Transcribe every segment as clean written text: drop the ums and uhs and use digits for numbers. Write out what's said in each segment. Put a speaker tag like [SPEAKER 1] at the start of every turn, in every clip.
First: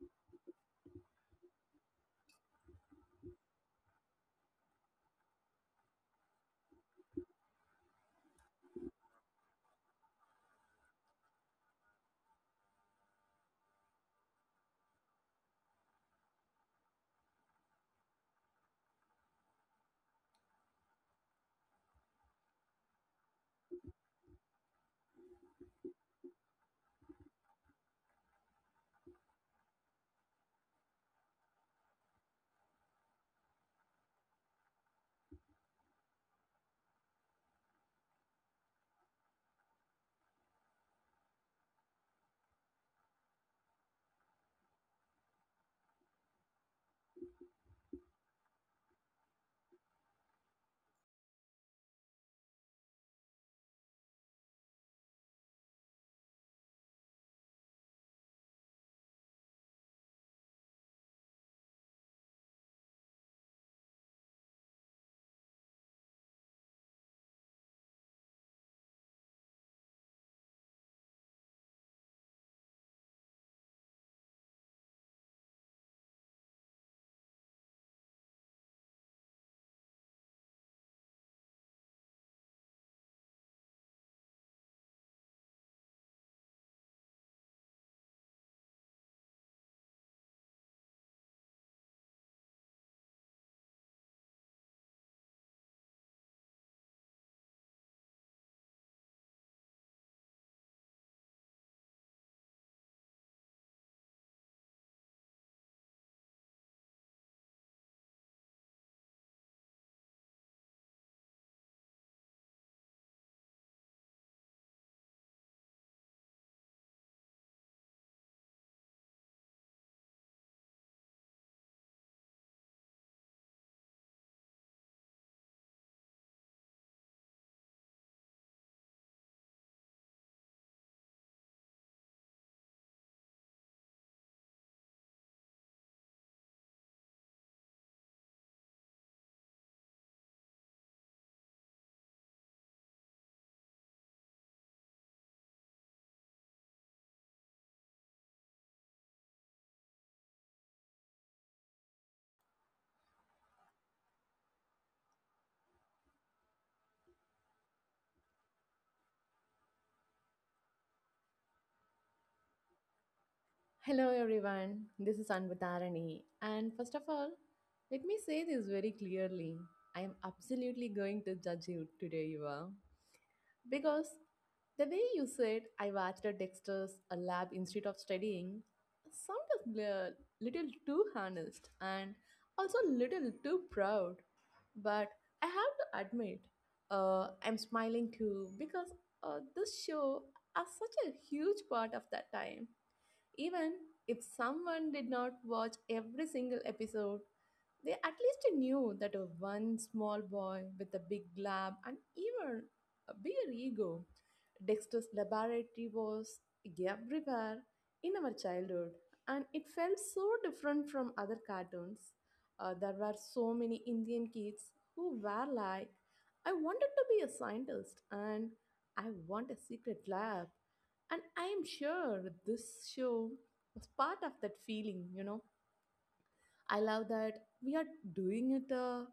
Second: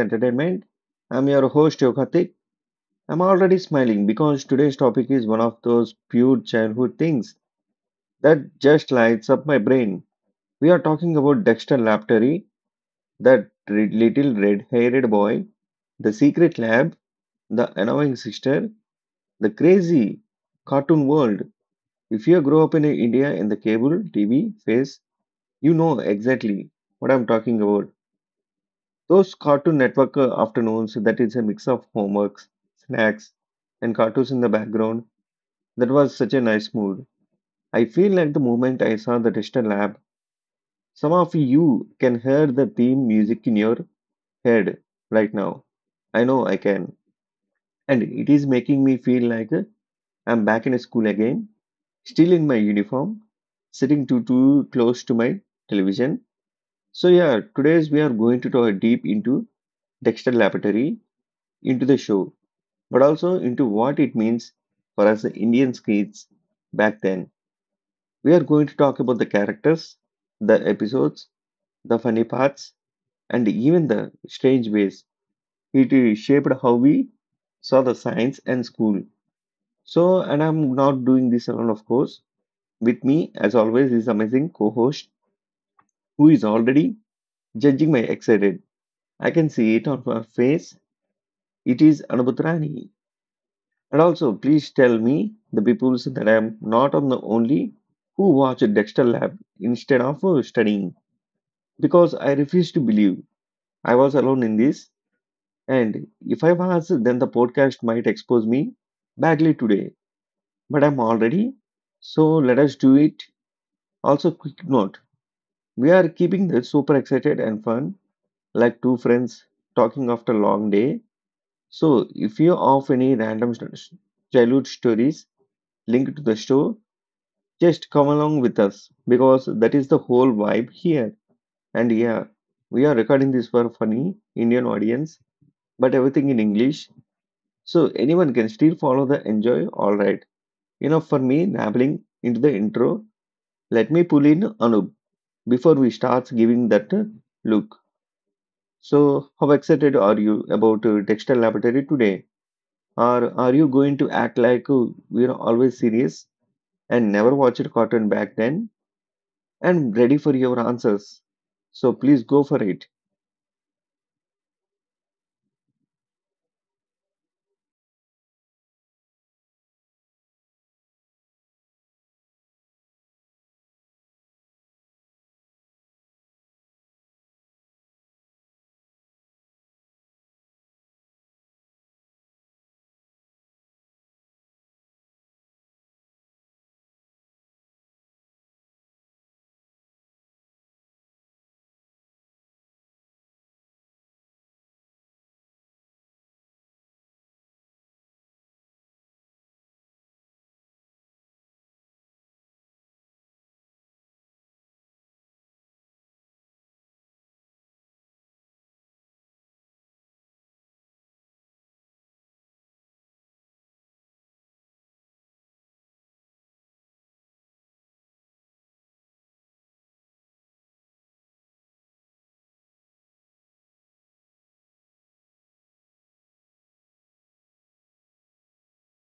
[SPEAKER 1] entertainment. I'm your host Yogatik. I'm already smiling because today's topic is one of those pure childhood things that just lights up my brain. We are talking about Dexter Laptery, that little red-haired boy, the secret lab, the annoying sister, the crazy cartoon world. If you grow up in India in the cable TV phase, you know exactly what I'm talking about. Those Cartoon Network afternoons, that is a mix of homeworks, snacks, and cartoons in the background, that was such a nice mood. I feel like the moment I saw the Tester Lab, some of you can hear the theme music in your head right now. I know I can. And it is making me feel like I'm back in school again, still in my uniform, sitting too close to my television. So yeah, today's we are going to dive deep into Dexter Laboratory, into the show but also into what it means for us Indian kids back then. We are going to talk about the characters, the episodes, the funny parts, and even the strange ways it shaped how we saw the science and school. So, and I'm not doing this alone, of course. With me, as always, is amazing co-host who is already judging my excited. I can see it on her face. It is Anubhutrani. And also, please tell me the people that I am not on the only who watch Dexter Lab instead of studying because I refuse to believe I was alone in this. And if I was, then the podcast might expose me badly today. But I'm already, so let us do it. Also, quick note: we are keeping this super excited and fun, like two friends talking after a long day. So if you have any childhood stories linked to the show, just come along with us because that is the whole vibe here. And yeah, we are recording this for a funny Indian audience, but everything in English, so anyone can still follow the enjoy. All right. You know, for me, nabbling into the intro, let me pull in Anub before we start giving that look. So, how excited are you about textile laboratory today? Or are you going to act like we are always serious and never watched cartoon back then? And ready for your answers. So please go for it.
[SPEAKER 2] Hello everyone, this is Anvatarani. And first of all, let me say this very clearly. I am absolutely going to judge you today, Yuva. Because the way you said I watched a Dexter's a lab instead of studying sounded a little too honest and also a little too proud. But I have to admit, I'm smiling too because this show is such a huge part of that time even if someone did not watch every single episode, they at least knew that a one small boy with a big lab and even a bigger ego, Dexter's laboratory was everywhere in our childhood, and it felt so different from other cartoons. There were so many Indian kids who were like, I wanted to be a scientist and I want a secret lab. And I am sure this show was part of that feeling. I love that we are doing it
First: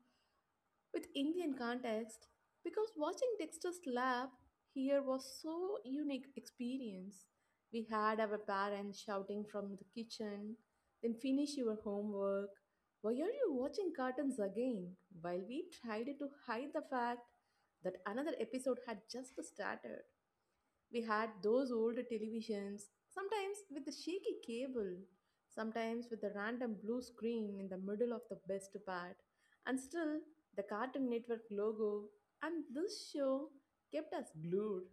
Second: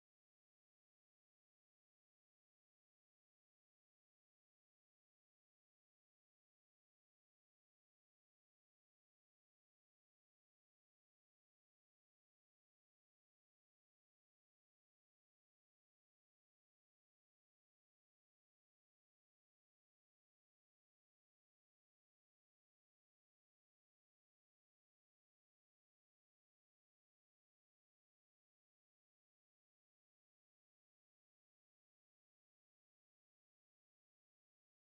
[SPEAKER 2] with Indian context because watching Dexter's Lab here was so unique experience. We had our parents shouting from the kitchen, then finish your homework. Why are you watching cartoons again? While we tried to hide the fact that another episode had just started. We had those old televisions, sometimes with a shaky cable, sometimes with a random blue screen in the middle of the best part, and still the Cartoon Network logo and this show kept us glued.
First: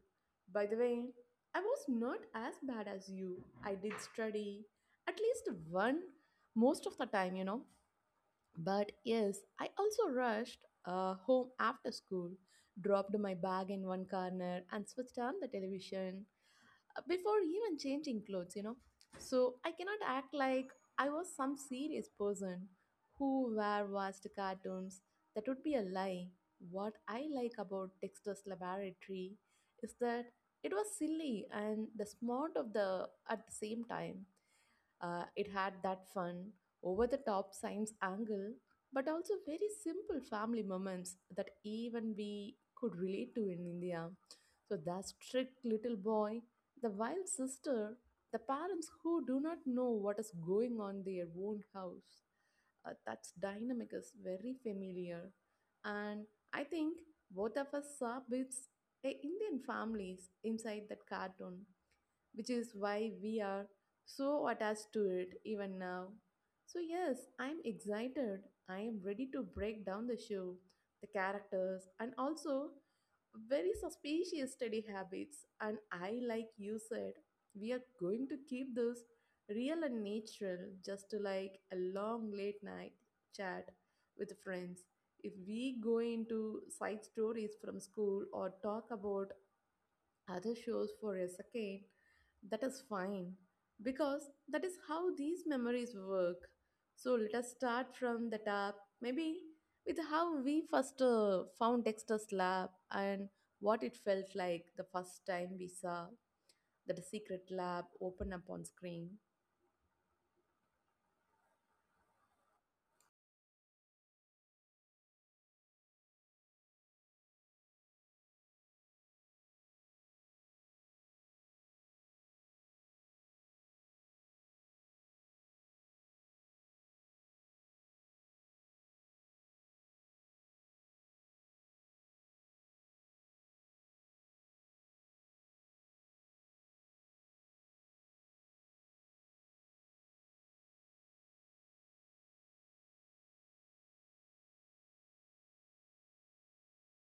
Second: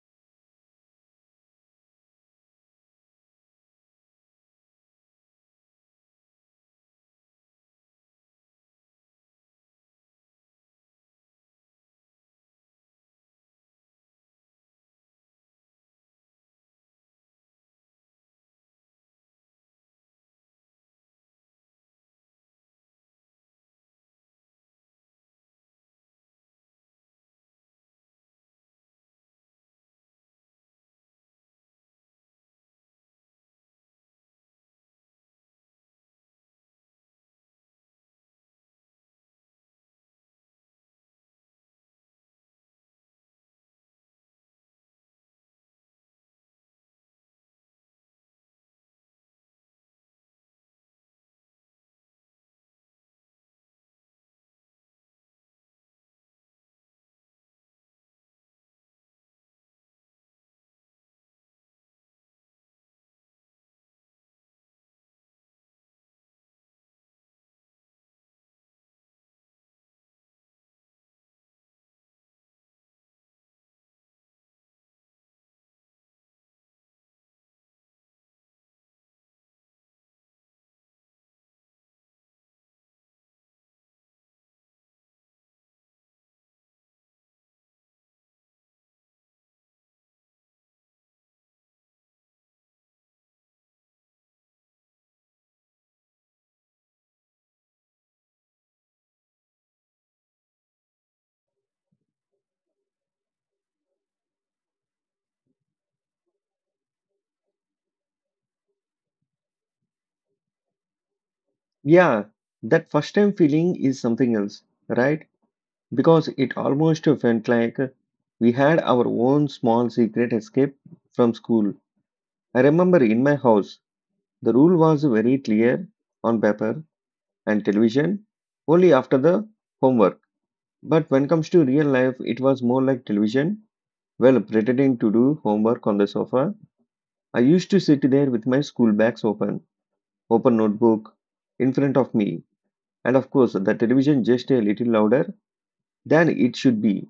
[SPEAKER 2] By the way, I was not as bad as you. I did study at least one most of the time. But yes, I also rushed home after school, dropped my bag in one corner, and switched on the television before even changing clothes. So I cannot act like I was some serious person who were watched cartoons. That would be a lie. What I like about Dexter's Laboratory is that it was silly and the smart of the at the same time. It had that fun, over the top science angle, but also very simple family moments that even we could relate to in India. So, that strict little boy, the wild sister, the parents who do not know what is going on their own house that dynamic is very familiar and I think both of us saw bits indian families inside that cartoon which is why we are so attached to it even now. So, yes, I'm excited. I am ready to break down the show, the characters, and also very suspicious study habits. And I, like you said, we are going to keep this real and natural, just like a long late night chat with friends. If we go into side stories from school or talk about other shows for a second, that is fine because that is how these memories work. So let us start from the top, maybe with how we first found Dexter's lab and what it felt like the first time we saw that secret lab open up on screen.
[SPEAKER 1] Yeah, that first time feeling is something else, right? Because it almost felt like we had our own small secret escape from school. I remember in my house, the rule was very clear on paper and television only after the homework. But when it comes to real life, it was more like television. Well, pretending to do homework on the sofa, I used to sit there with my school bags open, open notebook in front of me, and of course, the television just a little louder than it should be.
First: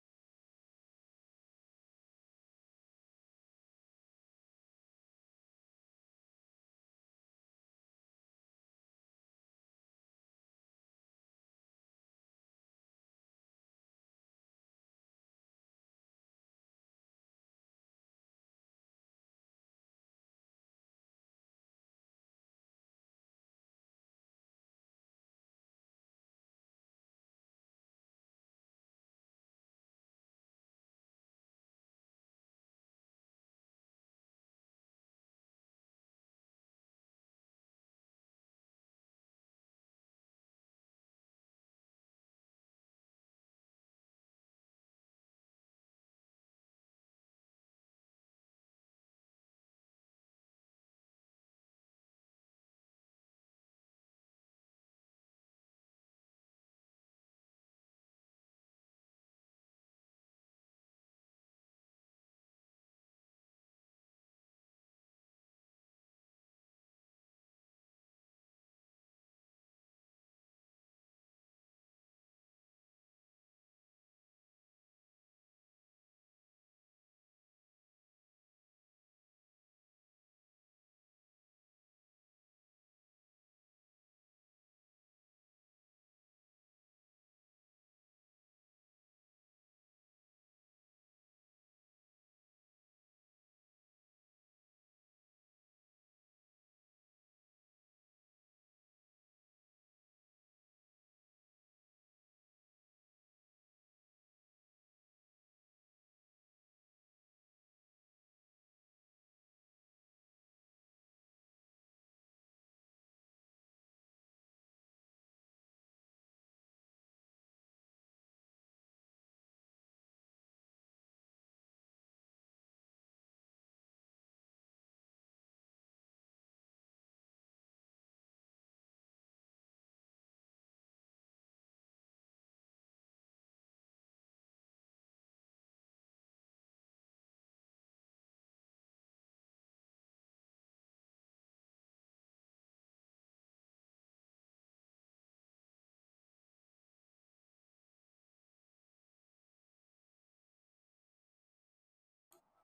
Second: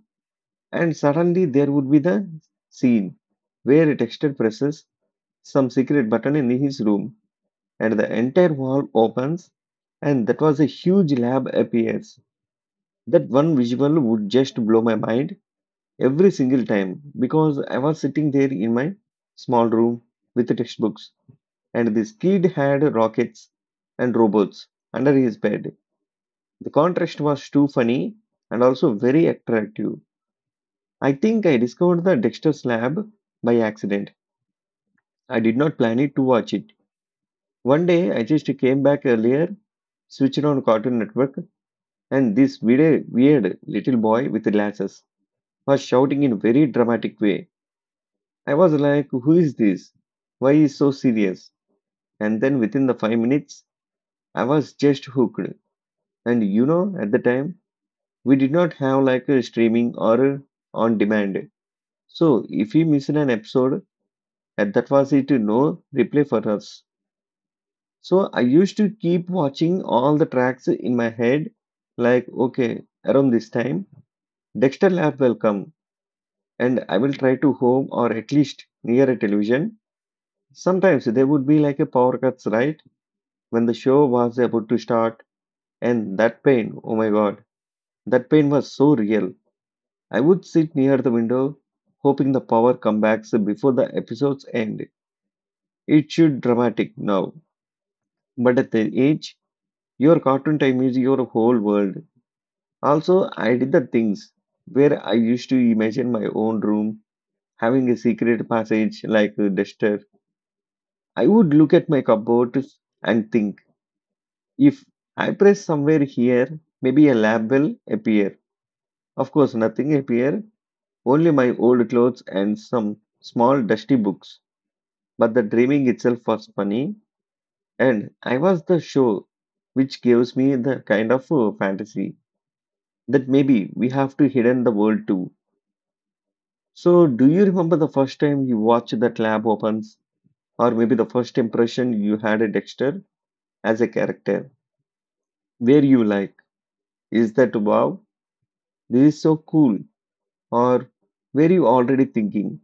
[SPEAKER 1] And suddenly, there would be the scene where a texter presses some secret button in his room, and the entire wall opens, and that was a huge lab appears. That one visual would just blow my mind every single time because I was sitting there in my small room with the textbooks, and this kid had rockets and robots under his bed. The contrast was too funny and also very attractive. I think I discovered the Dexter's Lab by accident. I did not plan it to watch it. One day I just came back earlier, switched on Cartoon Network, and this weird little boy with glasses was shouting in a very dramatic way. I was like, "Who is this? Why is so serious?" And then within the 5 minutes, I was just hooked. And you know, at the time, we did not have like a streaming or a on demand. So if we miss an episode, and that was it, no replay for us. So I used to keep watching all the tracks in my head, like okay, around this time, Dexter Lab will come, and I will try to home or at least near a television. Sometimes there would be like a power cuts, right? When the show was about to start, and that pain, oh my god, that pain was so real. I would sit near the window, hoping the power comebacks before the episodes end. It should dramatic now. But at the age, your cartoon time is your whole world. Also, I did the things where I used to imagine my own room having a secret passage like a duster. I would look at my cupboard and think, if I press somewhere here, maybe a lamp will appear. Of course, nothing appear, only my old clothes and some small dusty books. But the dreaming itself was funny, and I was the show, which gives me the kind of fantasy that maybe we have to hidden the world too. So, do you remember the first time you watched that lab opens, or maybe the first impression you had a Dexter as a character? Where you like, is that wow, this is so cool, or were you already thinking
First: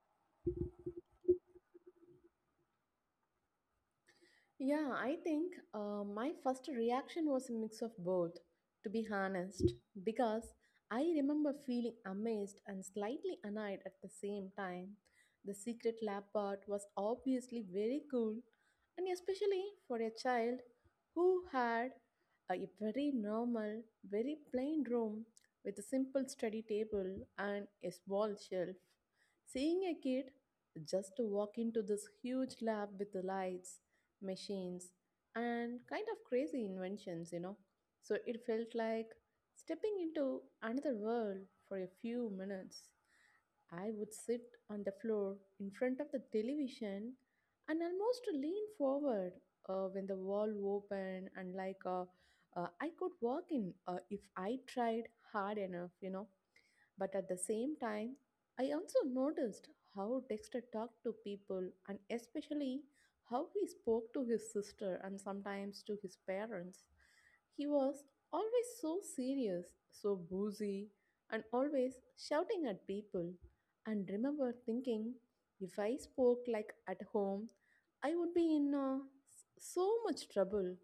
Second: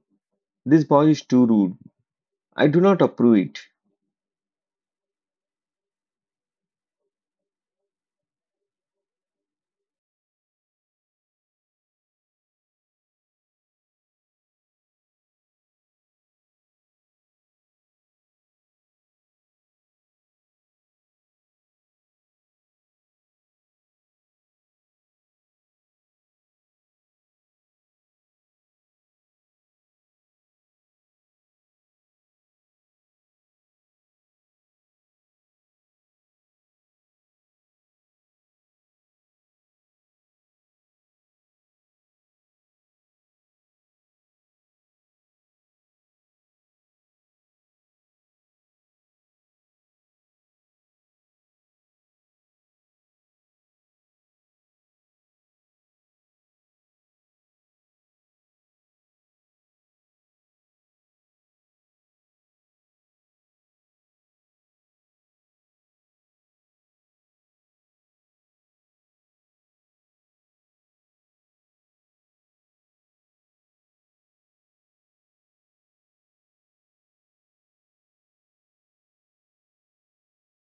[SPEAKER 1] this boy is too rude? I do not approve it.
[SPEAKER 2] Yeah, I think my first reaction was a mix of both, to be honest, because I remember feeling amazed and slightly annoyed at the same time. The secret lab part was obviously very cool, and especially for a child who had a very normal, very plain room with a simple study table and a small shelf. Seeing a kid just to walk into this huge lab with the lights machines, and kind of crazy inventions. So it felt like stepping into another world for a few minutes. I would sit on the floor in front of the television and almost lean forward when the wall opened and like I could walk in if I tried hard enough. But at the same time, I also noticed how Dexter talked to people and especially how he spoke to his sister and sometimes to his parents. He was always so serious, so boozy, and always shouting at people. And remember thinking, if I spoke like at home, I would be in so much trouble.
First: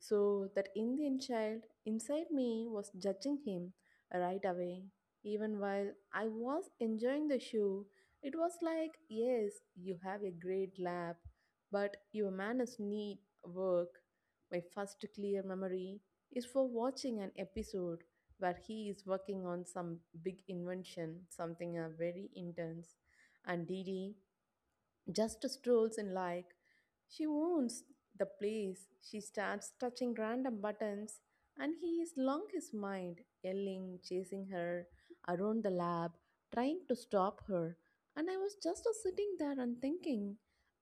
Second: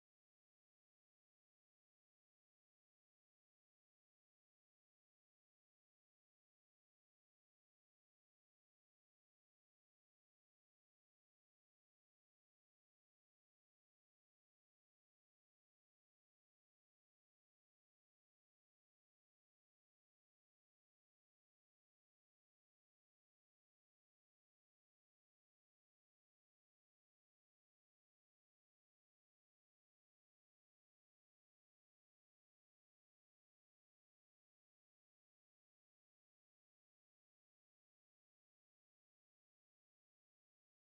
[SPEAKER 2] So that Indian child inside me was judging him right away. Even while I was enjoying the show, it was like, yes, you have a great lab, but your manners need work. My first clear memory is for watching an episode where he is working on some big invention, something very intense. And Didi just strolls in like she owns the place she starts touching random buttons and he is long his mind yelling chasing her around the lab trying to stop her and I was just sitting there and thinking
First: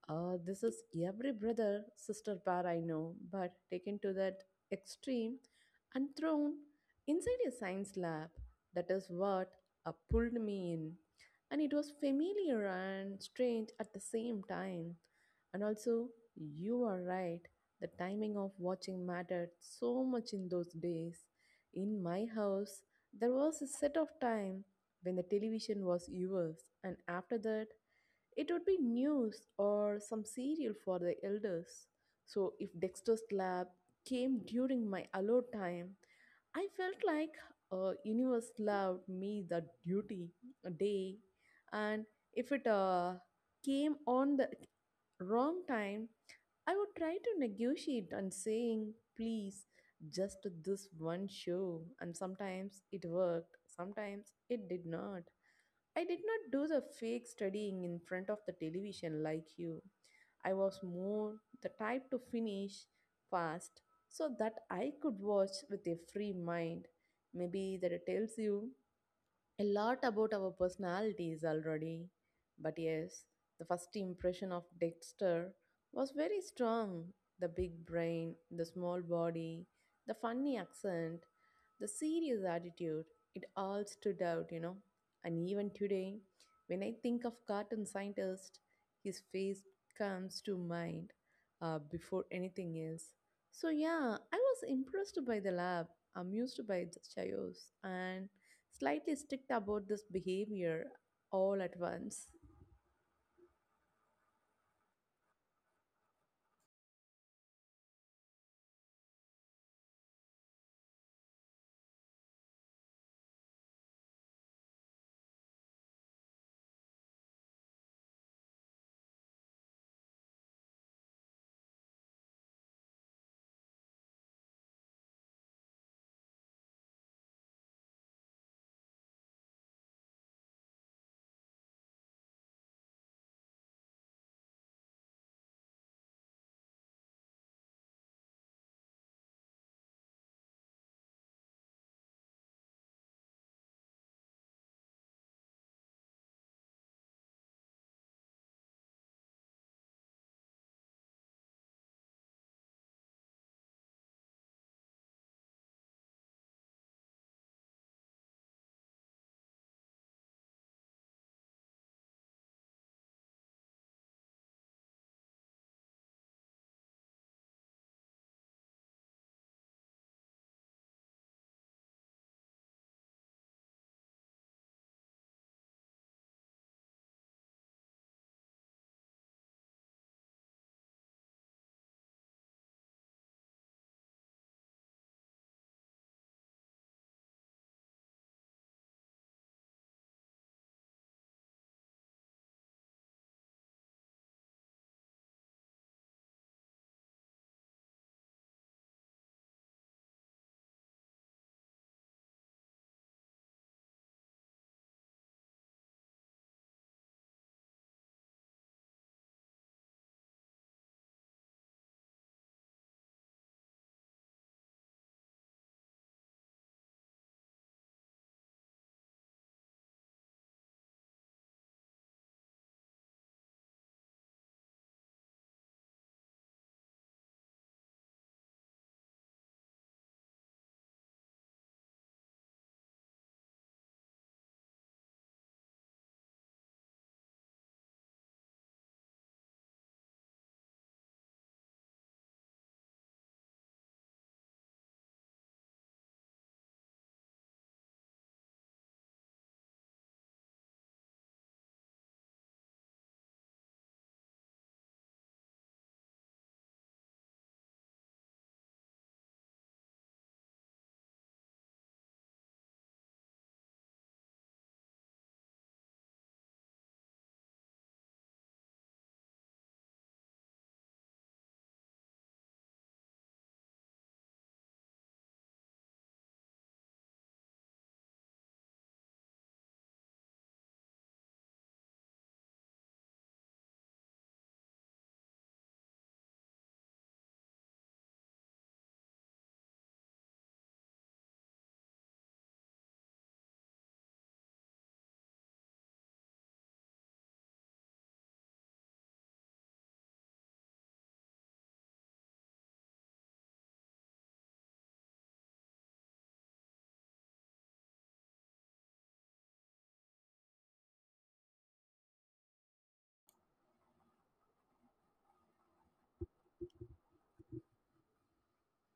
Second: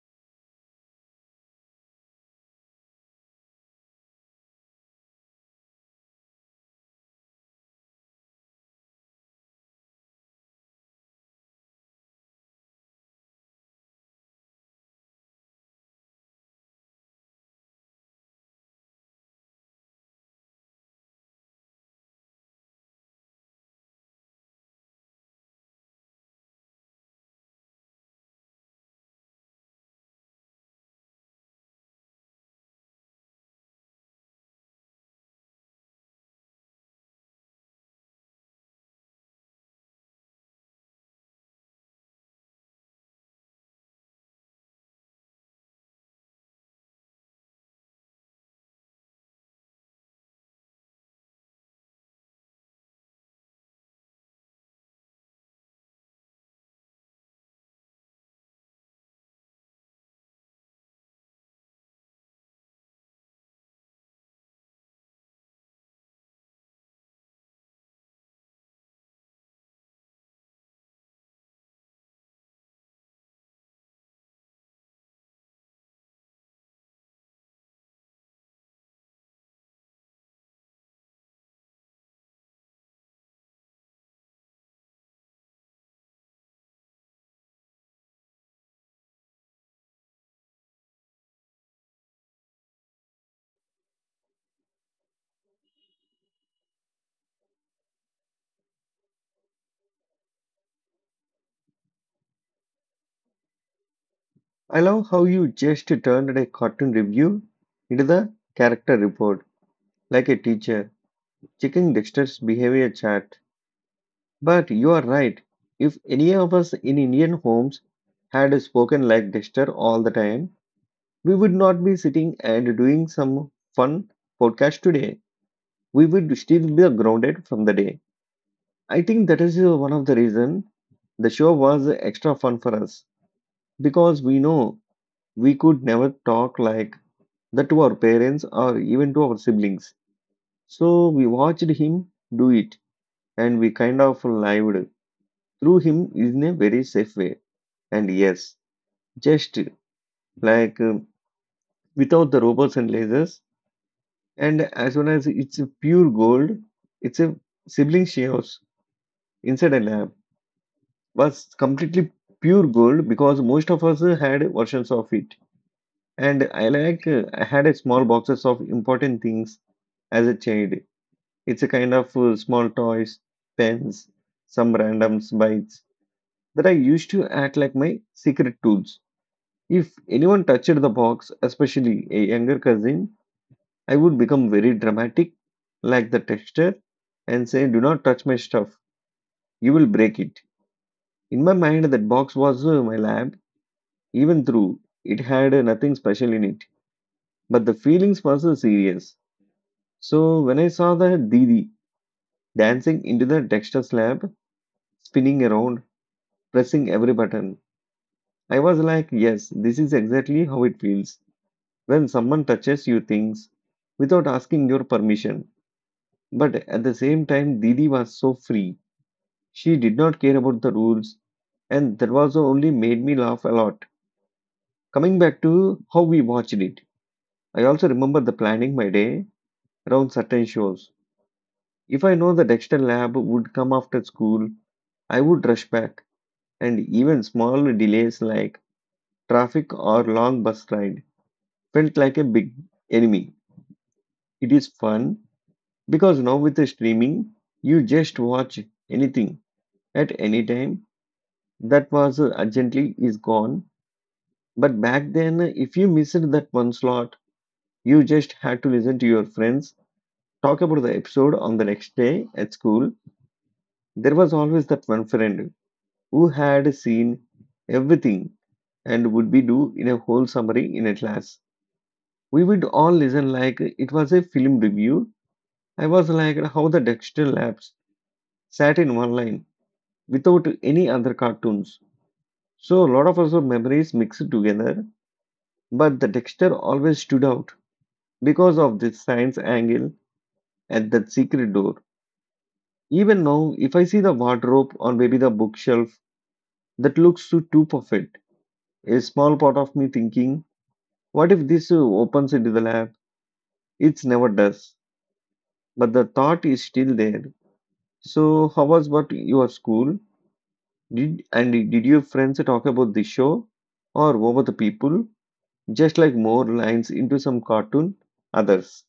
[SPEAKER 2] this is every brother sister pair I know but taken to that extreme and thrown inside a science lab that is what pulled me in and it was familiar and strange at the same time. And also, you are right, the timing of watching mattered so much in those days. In my house, there was a set of time when the television was yours, and after that, it would be news or some serial for the elders. So if Dexter's Lab came during my allowed time, I felt like universe loved me the duty a day, and if it came on the wrong time, I would try to negotiate and saying please just this one show, and sometimes it worked, sometimes it did not. I did not do the fake studying in front of the television like you. I was more the type to finish fast so that I could watch with a free mind. Maybe that tells you a lot about our personalities already. But yes, the first impression of Dexter was very strong. The big brain, the small body, the funny accent, the serious attitude, it all stood out. And even today, when I think of cartoon scientist, his face comes to mind before anything else. So yeah, I was impressed by the lab, amused by the chaos, and slightly strict about this behavior all at once.
[SPEAKER 1] I love how you just turned a cartoon review into the character report, like a teacher checking Dexter's behavior chart. But you are right. If any of us in Indian homes had spoken like Dexter all the time, we would not be sitting and doing some fun podcast today. We would still be grounded from the day. I think that is one of the reason the show was extra fun for us because we know we could never talk like that to our parents or even to our siblings. So we watched him do it and we kind of lived through him in a very safe way. And yes, just like without the robots and lasers. And as soon as it's a pure gold, it's a sibling shares inside a lab was completely pure gold because most of us had versions of it. And I had a small boxes of important things as a child. It's a kind of small toys, pens, some random bites that I used to act like my secret tools. If anyone touched the box, especially a younger cousin, I would become very dramatic, like the texture, and say, "Do not touch my stuff, you will break it." In my mind, that box was my lab, even though it had nothing special in it. But the feelings was serious. So when I saw the Didi dancing into the texture slab, spinning around, pressing every button, I was like, "Yes, this is exactly how it feels when someone touches you things without asking your permission." But at the same time, Didi was so free. She did not care about the rules, and that was only made me laugh a lot. Coming back to how we watched it, I also remember the planning my day around certain shows. If I know the Dexter lab would come after school, I would rush back, and even small delays like traffic or long bus ride felt like a big enemy. It is fun because now with the streaming, you just watch anything at any time. That was urgently is gone. But back then, if you missed that one slot, you just had to listen to your friends talk about the episode on the next day at school. There was always that one friend who had seen everything and would be do in a whole summary in a class. We would all listen like it was a film review. I was like how the Dexter Labs sat in one line without any other cartoons. So a lot of our memories mixed together, but the Dexter always stood out because of this science angle at that secret door. Even now, if I see the wardrobe or maybe the bookshelf that looks too perfect, a small part of me thinking, what if this opens into the lab? It never does. But the thought is still there. So, how was what your school? Did and did your friends talk about the show or over the people? Just like more lines into some cartoon, others.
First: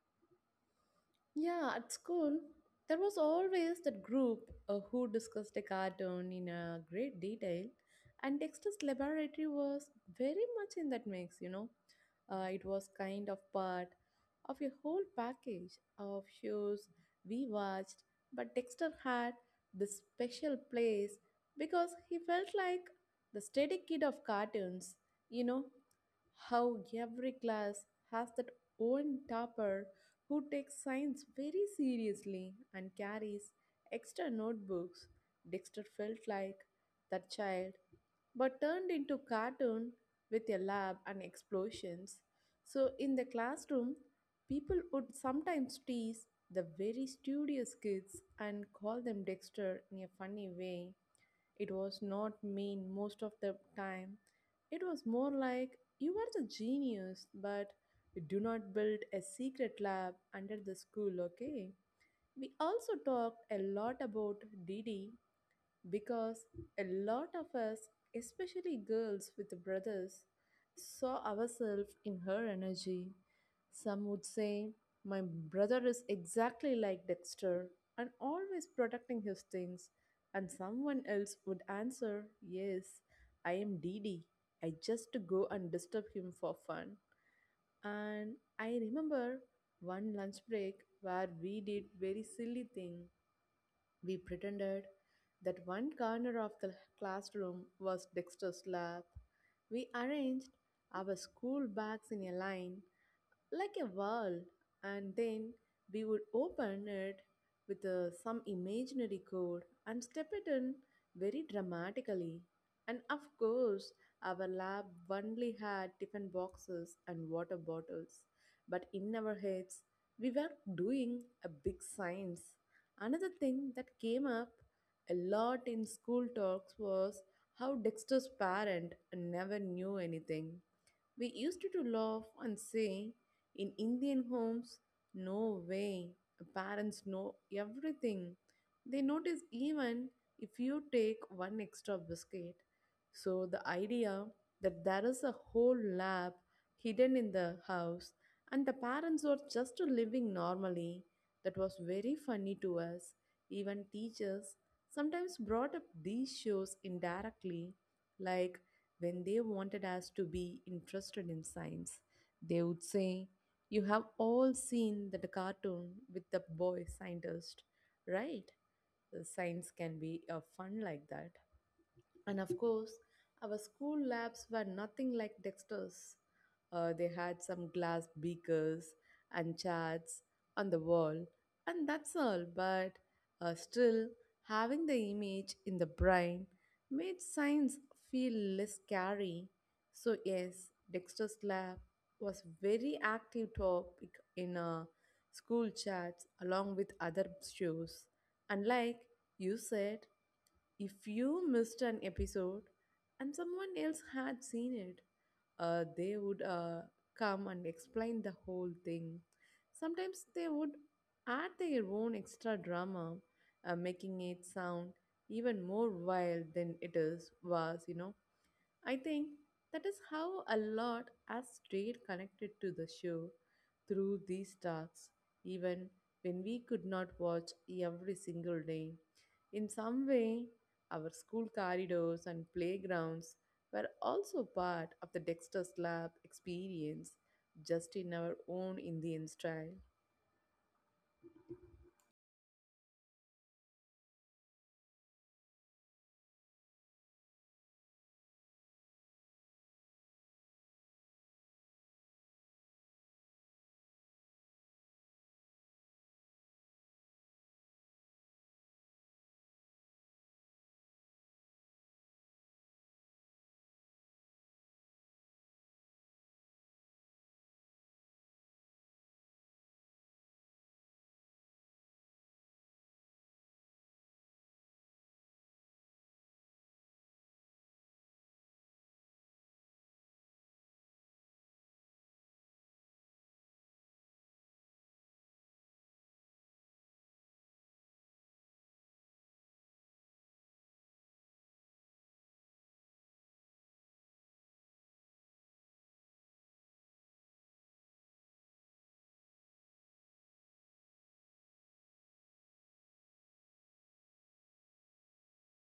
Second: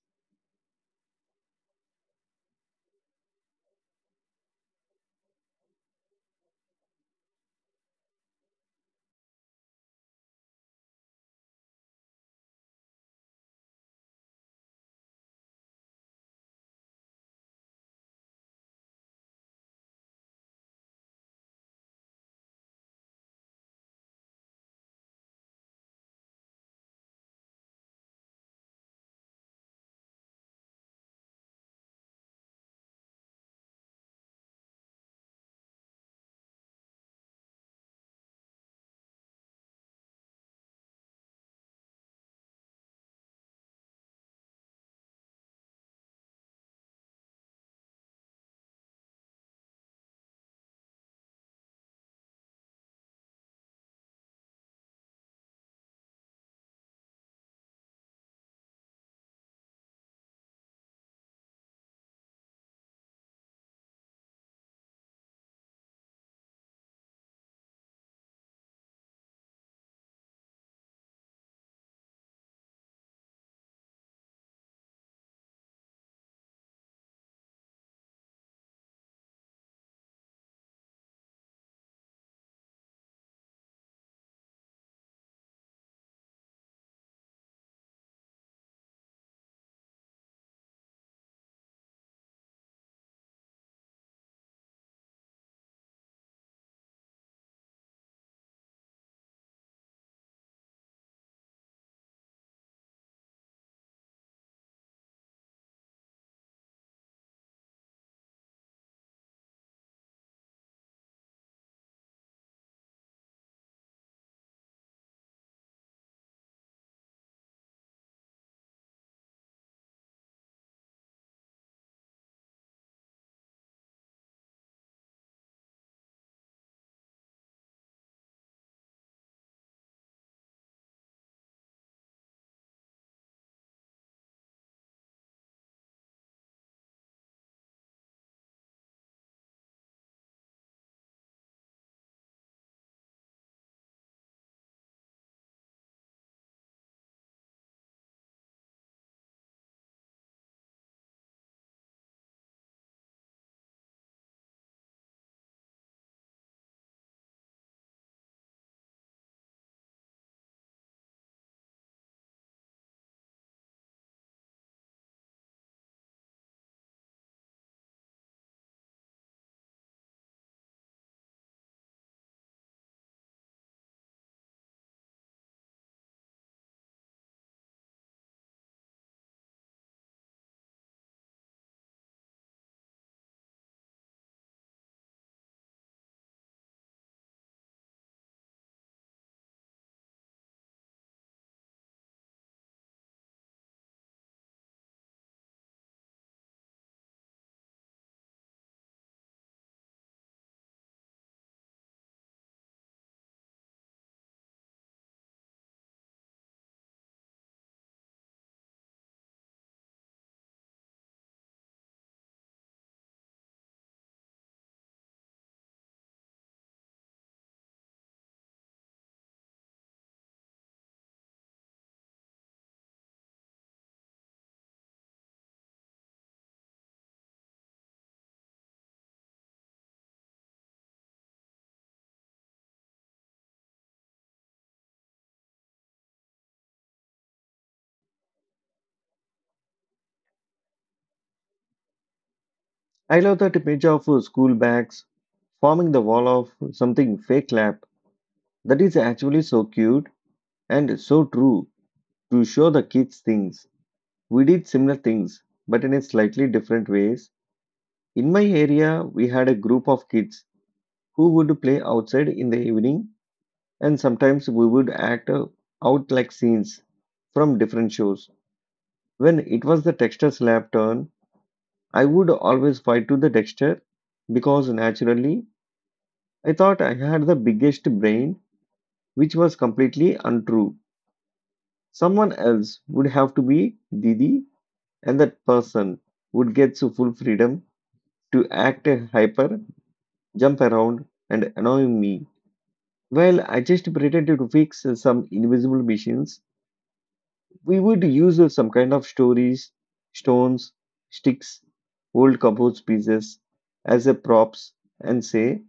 [SPEAKER 2] Yeah, at school, there was always that group who discussed a cartoon in great detail, and Dexter's laboratory was very much in that mix. It was kind of part of a whole package of shows we watched, but Dexter had this special place because he felt like the steady kid of cartoons, you know, how every class has that own topper who takes science very seriously and carries extra notebooks. Dexter felt like that child, but turned into cartoon with a lab and explosions. So in the classroom, people would sometimes tease the very studious kids and call them Dexter in a funny way it was not mean most of the time. It was more like you are the genius, but we do not build a secret lab under the school, okay? We also talked a lot about DD because a lot of us, especially girls with brothers, saw ourselves in her energy. Some would say, my brother is exactly like Dexter and always protecting his things. And someone else would answer, yes, I am Dee Dee. I just go and disturb him for fun. And I remember one lunch break where we did very silly thing we pretended that one corner of the classroom was Dexter's lab. We arranged our school bags in a line like a wall, and then we would open it with some imaginary code and step it in very dramatically. And of course, our lab only had tiffin boxes and water bottles, but in our heads, we were doing a big science. Another thing that came up a lot in school talks was how Dexter's parent never knew anything. We used to laugh and say, in Indian homes, no way, parents know everything. They notice even if you take one extra biscuit. So the idea that there is a whole lab hidden in the house and the parents are just living normally, that was very funny to us. Even teachers sometimes brought up these shows indirectly, like when they wanted us to be interested in science, they would say, you have all seen that cartoon with the boy scientist, right? The Science can be a fun like that. And of course, our school labs were nothing like Dexter's. They had some glass beakers and charts on the wall, and that's all. But still, having the image in the brain made science feel less scary. So, yes, Dexter's lab was very active topic in school chats along with other shows. And like you said, if you missed an episode and someone else had seen it, they would come and explain the whole thing. Sometimes they would add their own extra drama, making it sound even more wild than it is was, you know. I think that is how a lot has stayed connected to the show through these talks, even when we could not watch every single day. In some way, our school corridors and playgrounds were also part of the Dexter's Lab experience, just in our own Indian style.
[SPEAKER 1] I love that image of school bags forming the wall of something fake lab. That is actually so cute and so true to show the kids things. We did similar things, but in a slightly different ways. In my area, we had a group of kids who would play outside in the evening, and sometimes we would act out like scenes from different shows. When it was the texture slab turn, I would always fight to the texture because naturally I thought I had the biggest brain, which was completely untrue. Someone else would have to be Didi and that person would get to full freedom to act hyper, jump around, and annoy me. While I just pretended to fix some invisible machines. We would use some kind of stories, stones, sticks, old cupboard pieces as a props and say,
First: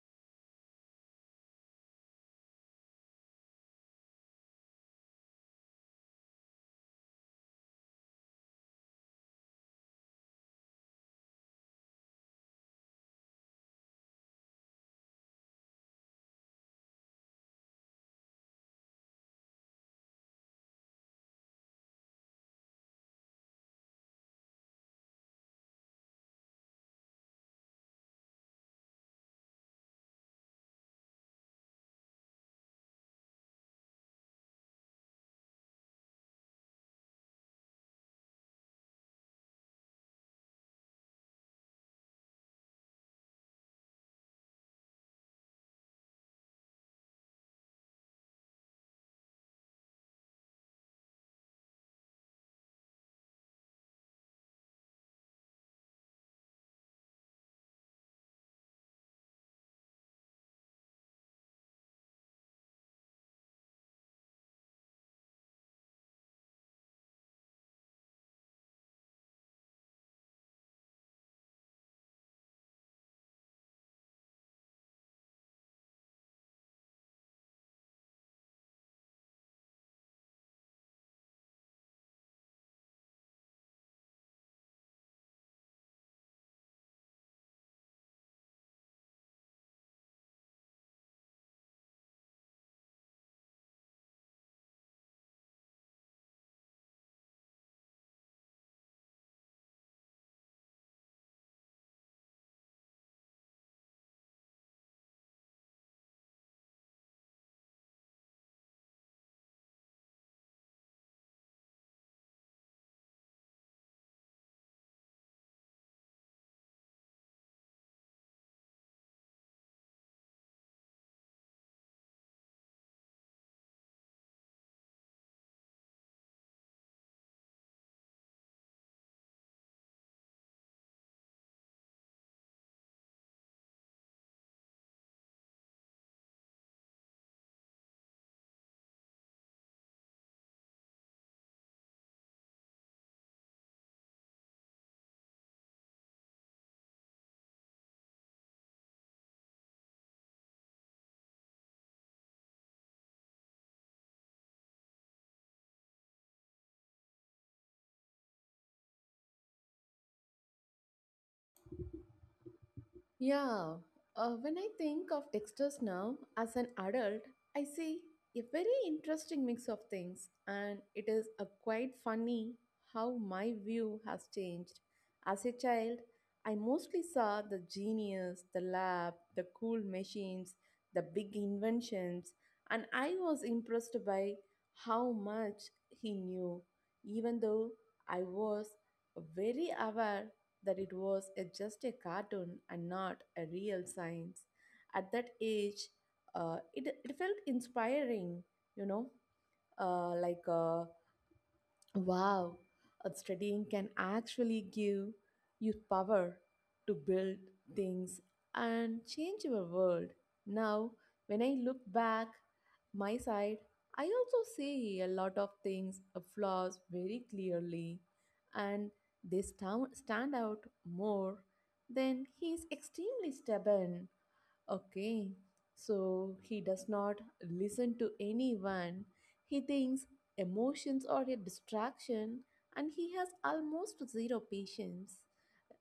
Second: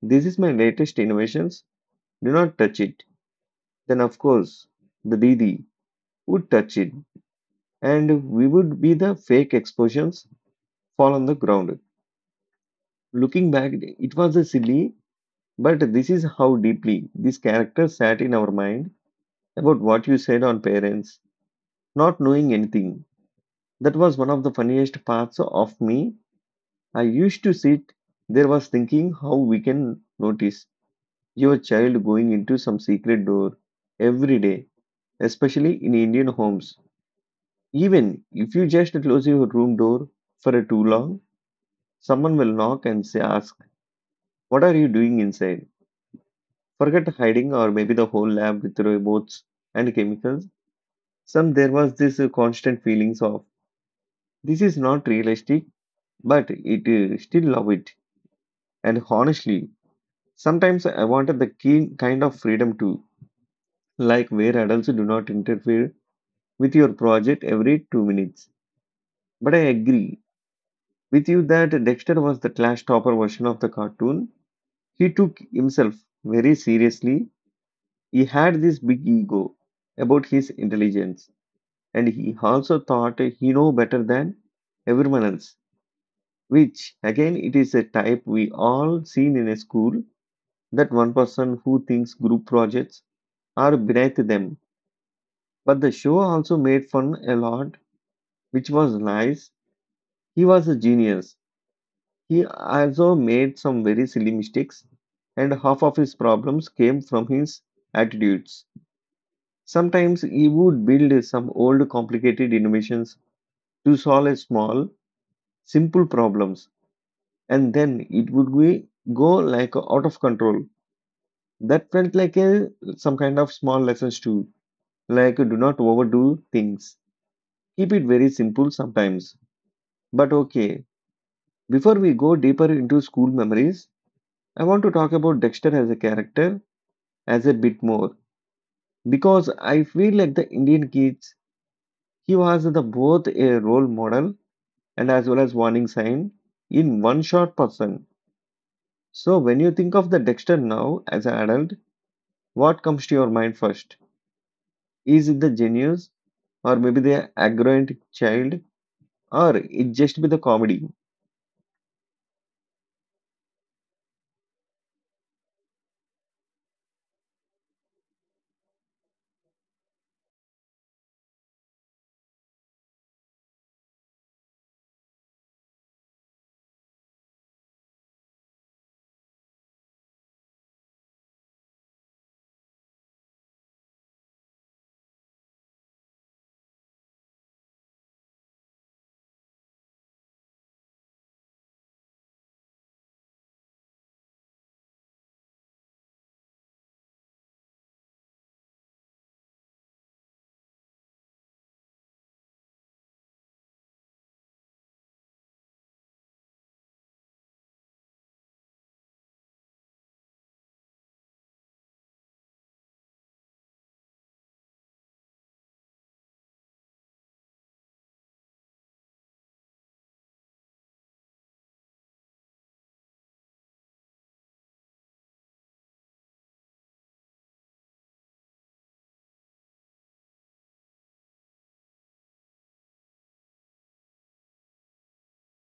[SPEAKER 1] This is my latest innovations, do not touch it. Then, of course, the DD would touch it, and we would be the fake explosions fall on the ground. Looking back, it was a silly, but this is how deeply this character sat in our mind about what you said on parents, not knowing anything. That was one of the funniest parts of me. I used to sit there was thinking how we can notice your child going into some secret door every day, especially in Indian homes. Even if you just close your room door for too long, someone will knock and say, ask, what are you doing inside? Forget hiding or maybe the whole lab with robots and chemicals. Some there was this constant feelings of this is not realistic, but it still love it. And honestly, sometimes I wanted the keen kind of freedom too, like where adults do not interfere with your project every 2 minutes. But I agree with you that Dexter was the class topper version of the cartoon. He took himself very seriously. He had this big ego about his intelligence and he also thought he know better than everyone else, which again it is a type we all seen in a school, that one person who thinks group projects are beneath them. But the show also made fun a lot, which was nice. He was a genius, he also made some very silly mistakes, and half of his problems came from his attitudes. Sometimes he would build some old complicated innovations to solve a small simple problems, and then it would be go like out of control. That felt like a some kind of small lessons too, like do not overdo things. Keep it very simple sometimes. But okay, before we go deeper into school memories, I want to talk about Dexter as a character as a bit more, because I feel like the Indian kids, he was the both a role model and as well as warning sign in one short person. So when you think of the Dexter now as an adult, what comes to your mind first? Is it the genius, or maybe the arrogant child, or it just be the comedy?
[SPEAKER 2] Yeah, when I think of Dexter's now as an adult, I see a very interesting mix of things, and it is a quite funny how my view has changed. As a child, I mostly saw the genius, the lab, the cool machines, the big inventions, and I was impressed by how much he knew, even though I was very aware that just a cartoon and not a real science. At that age, it felt inspiring, you know, like wow, studying can actually give you power to build things and change your world. Now, when I look back my side, I also see a lot of things, flaws very clearly, and they stand out more. Then he is extremely stubborn. Okay, so he does not listen to anyone. He thinks emotions are a distraction and he has almost zero patience.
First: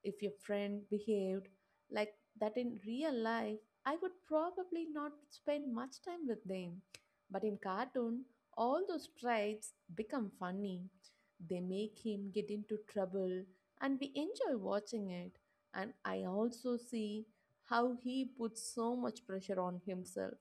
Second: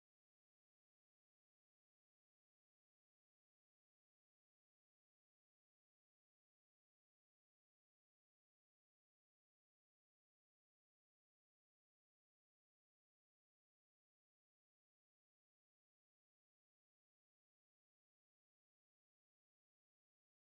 [SPEAKER 2] If your friend behaved like that in real life, I would probably not spend much time with them. But in cartoon, all those traits become funny. They make him get into trouble and we enjoy watching it. And I also see how he puts so much pressure on himself,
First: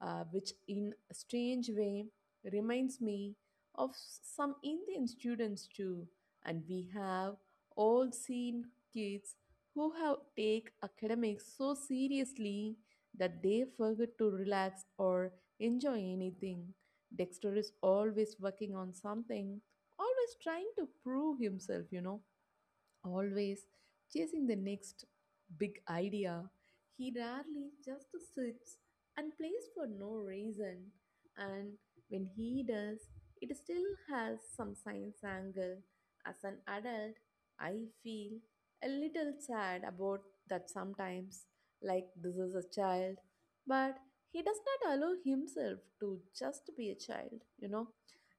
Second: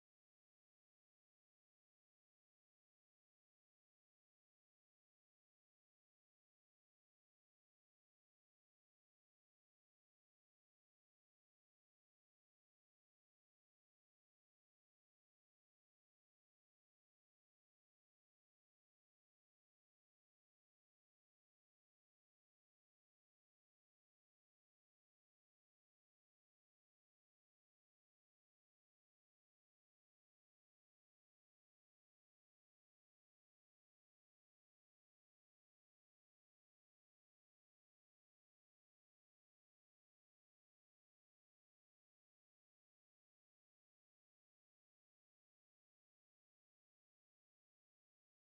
[SPEAKER 2] which in a strange way reminds me of some Indian students too. And we have all seen kids who have take academics so seriously that they forget to relax or enjoy anything. Dexter is always working on something, always trying to prove himself, you know, always chasing the next big idea. He rarely just sits and plays for no reason. And when he does, it still has some science angle. As an adult, I feel a little sad about that sometimes, like this is a child, but he does not allow himself to just be a child, you know.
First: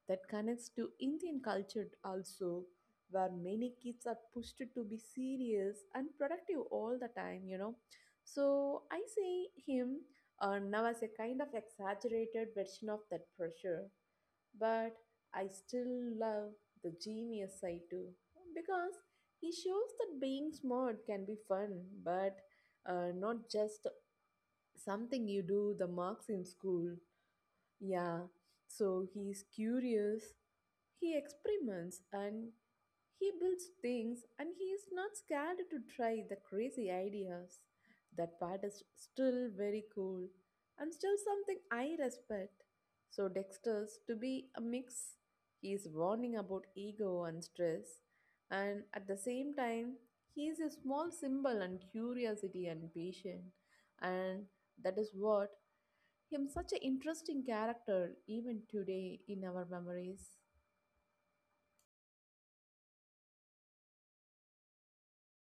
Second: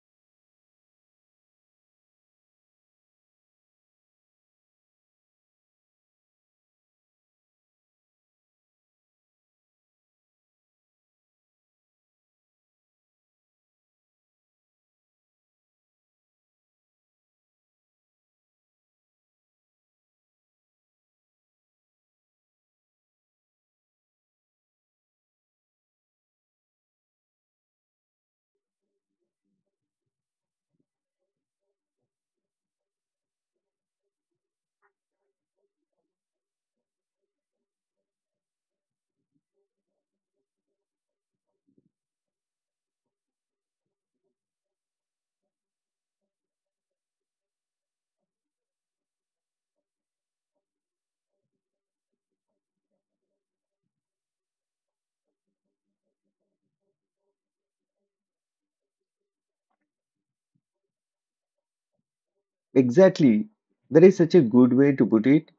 [SPEAKER 2] That connects to Indian culture also where many kids are pushed to be serious and productive all the time, you know. So I see him now as a kind of exaggerated version of that pressure, but I still love the genius side too because he shows that being smart can be fun, but not just something you do the marks in school. Yeah, so he's curious, he experiments, and he builds things and he is not scared to try the crazy ideas. That part is still very cool and still something I respect. So, Dexter's to be a mix. He is warning about ego and stress, and at the same time, he is a small symbol and curiosity and patience. And that is what him such an interesting character even today in our memories.
[SPEAKER 1] Exactly. That is such a good way to put it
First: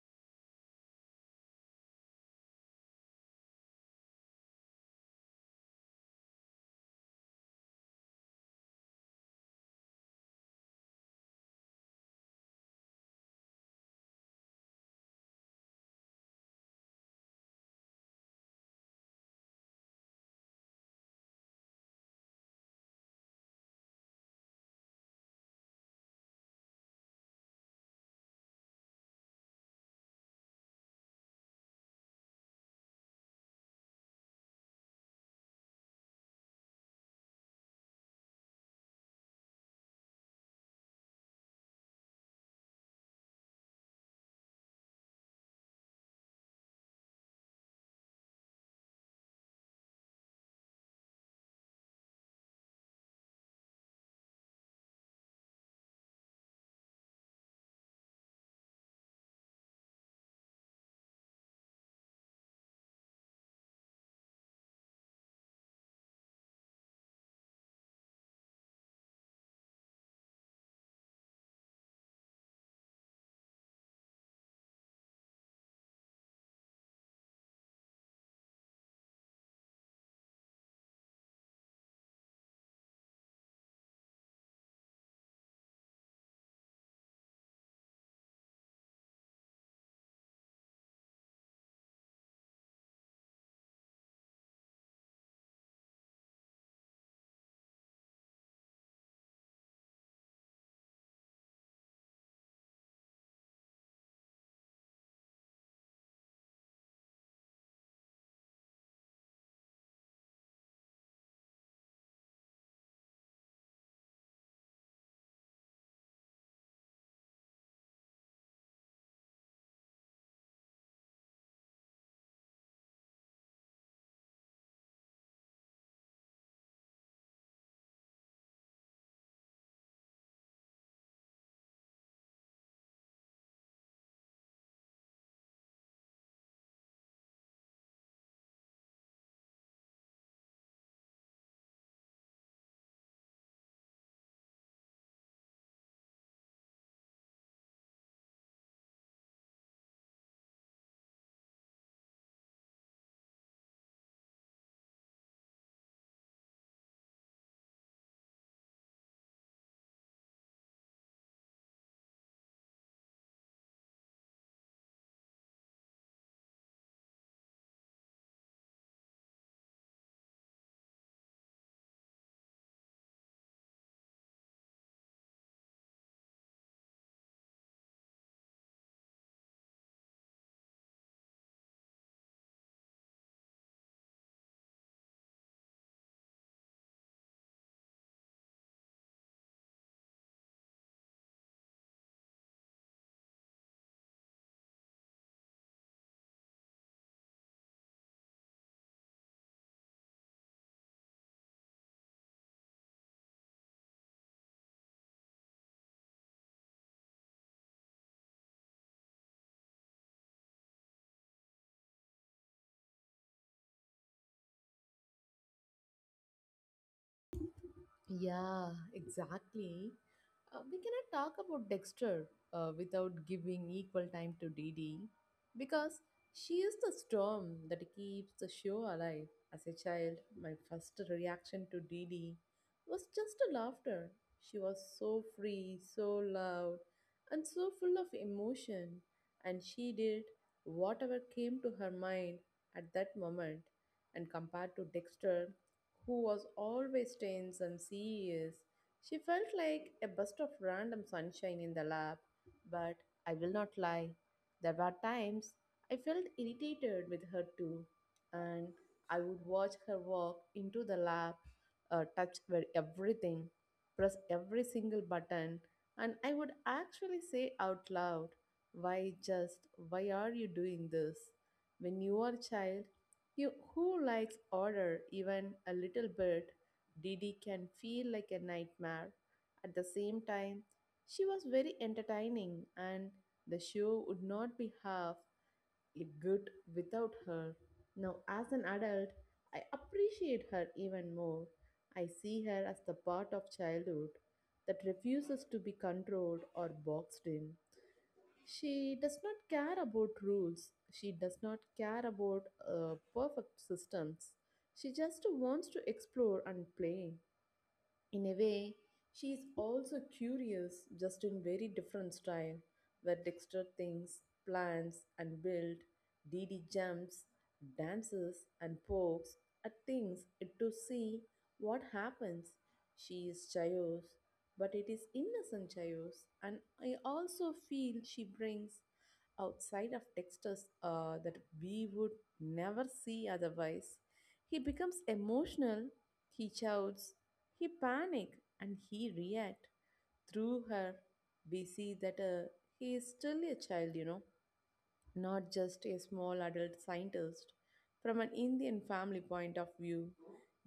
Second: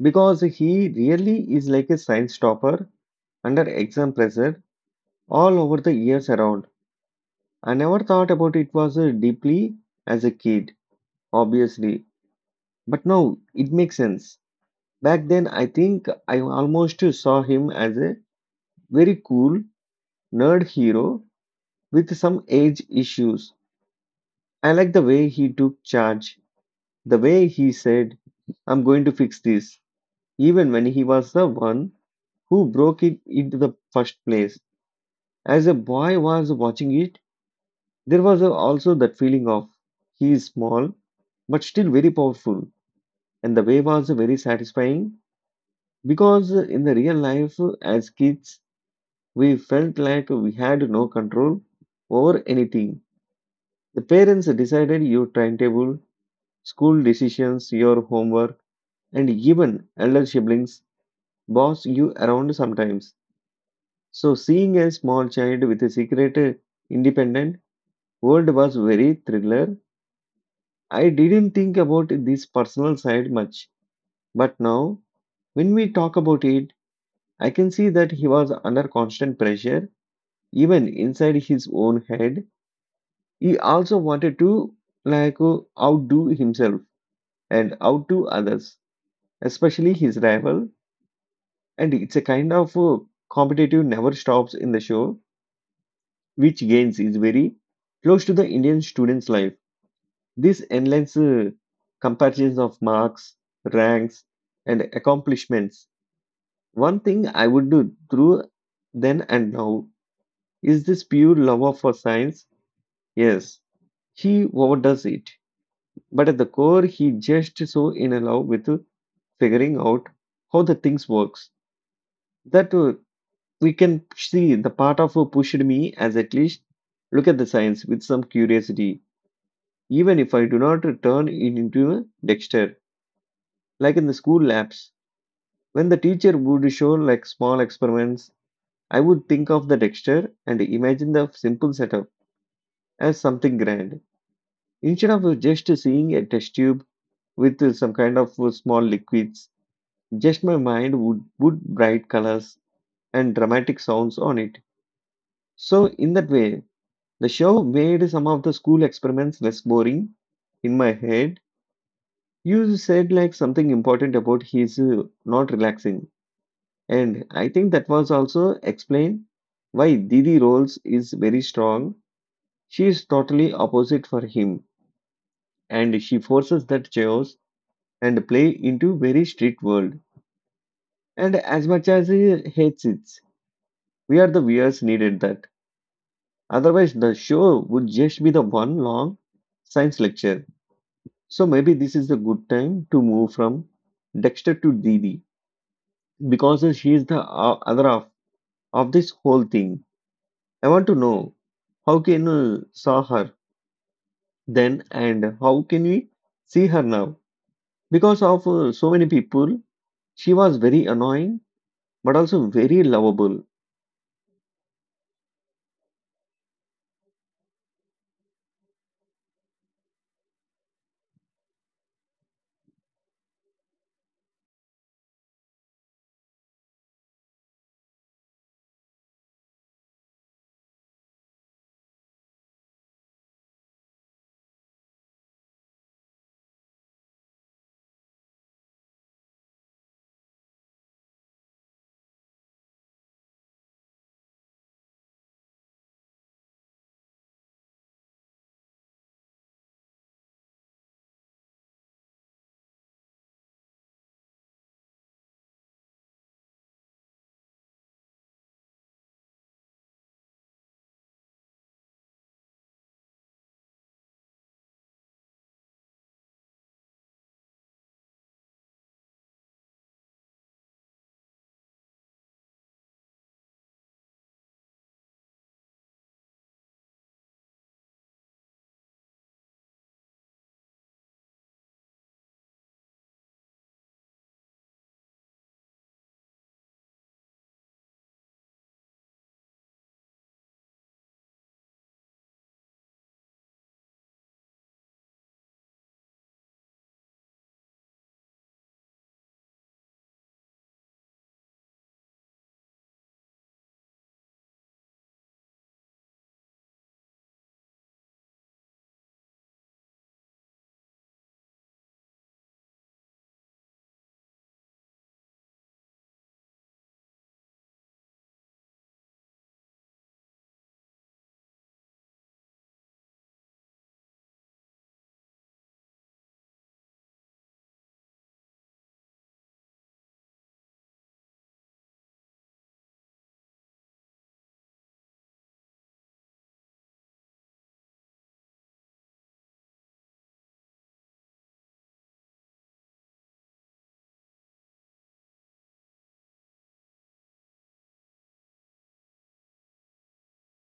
[SPEAKER 1] because he really is like a science topper under exam pressure all over the years around. I never thought about it was deeply as a kid, obviously, but now it makes sense. Back then, I think I almost saw him as a very cool nerd hero with some age issues. I like the way he took charge, the way he said, I'm going to fix this, even when he was the one who broke it into the first place. As a boy was watching it, there was also that feeling of he is small but still very powerful, and the way was very satisfying because in the real life, as kids, we felt like we had no control over anything. The parents decided your timetable, school decisions, your homework, and even elder siblings boss you around sometimes. So seeing a small child with a secret independent world was very thriller. I didn't think about this personal side much, but now when we talk about it, I can see that he was under constant pressure, even inside his own head. He also wanted to like outdo himself and outdo others, especially his rival. And it's a kind of competitive never stops in the show, which gains is very close to the Indian students life, this endless comparisons of marks, ranks, and accomplishments. One thing I would do through then and now is this pure love of for science. Yes, he overdoes it, but at the core he just so in a love with figuring out how the things works. That we can see the part of who pushed me as at least look at the science with some curiosity, even if I do not turn it into a Dexter. Like in the school labs, when the teacher would show like small experiments, I would think of the Dexter and imagine the simple setup as something grand. Instead of just seeing a test tube with some kind of small liquids, just my mind would put bright colors and dramatic sounds on it. So, in that way, the show made some of the school experiments less boring in my head. You said like something important about he's not relaxing. And I think that was also explain why Didi roles is very strong. She is totally opposite for him, and she forces that chaos and play into very strict world. And as much as he hates it, we are the viewers needed that. Otherwise the show would just be the one long science lecture. So maybe this is a good time to move from Dexter to Dee Dee because she is the other half of this whole thing. I want to know how can you saw her then and how can we see her now? Because of so many people, she was very annoying but also very lovable.
[SPEAKER 2] Yeah, exactly. We cannot talk about Dexter without giving equal time to Dee Dee because she is the storm that keeps the show alive. As a child, my first reaction to Dee Dee was just a laughter. She was so free, so loud, and so full of emotion, and she did whatever came to her mind at that moment. And compared to Dexter, who was always tense and serious. She felt like a burst of random sunshine in the lab, but I will not lie. There were times I felt irritated with her too, and I would watch her walk into the lab, touch where everything, press every single button, and I would actually say out loud, why just, why are you doing this? When you are a child, you, who likes order even a little bit, Didi can feel like a nightmare. At the same time, she was very entertaining, and the show would not be half it good without her. Now, as an adult, I appreciate her even more. I see her as the part of childhood that refuses to be controlled or boxed in. She does not care about rules. She does not care about perfect systems. She just wants to explore and play. In a way, she is also curious, just in very different style, where Dexter thinks, plans, and builds, Dee Dee jumps, dances, and pokes at things to see what happens. She is chaos, but it is innocent chaos, and I also feel she brings outside of Dexter's that we would never see otherwise. He becomes emotional, he shouts, he panic and he react. Through her, we see that he is still a child, you know, not just a small adult scientist. From an Indian family point of view,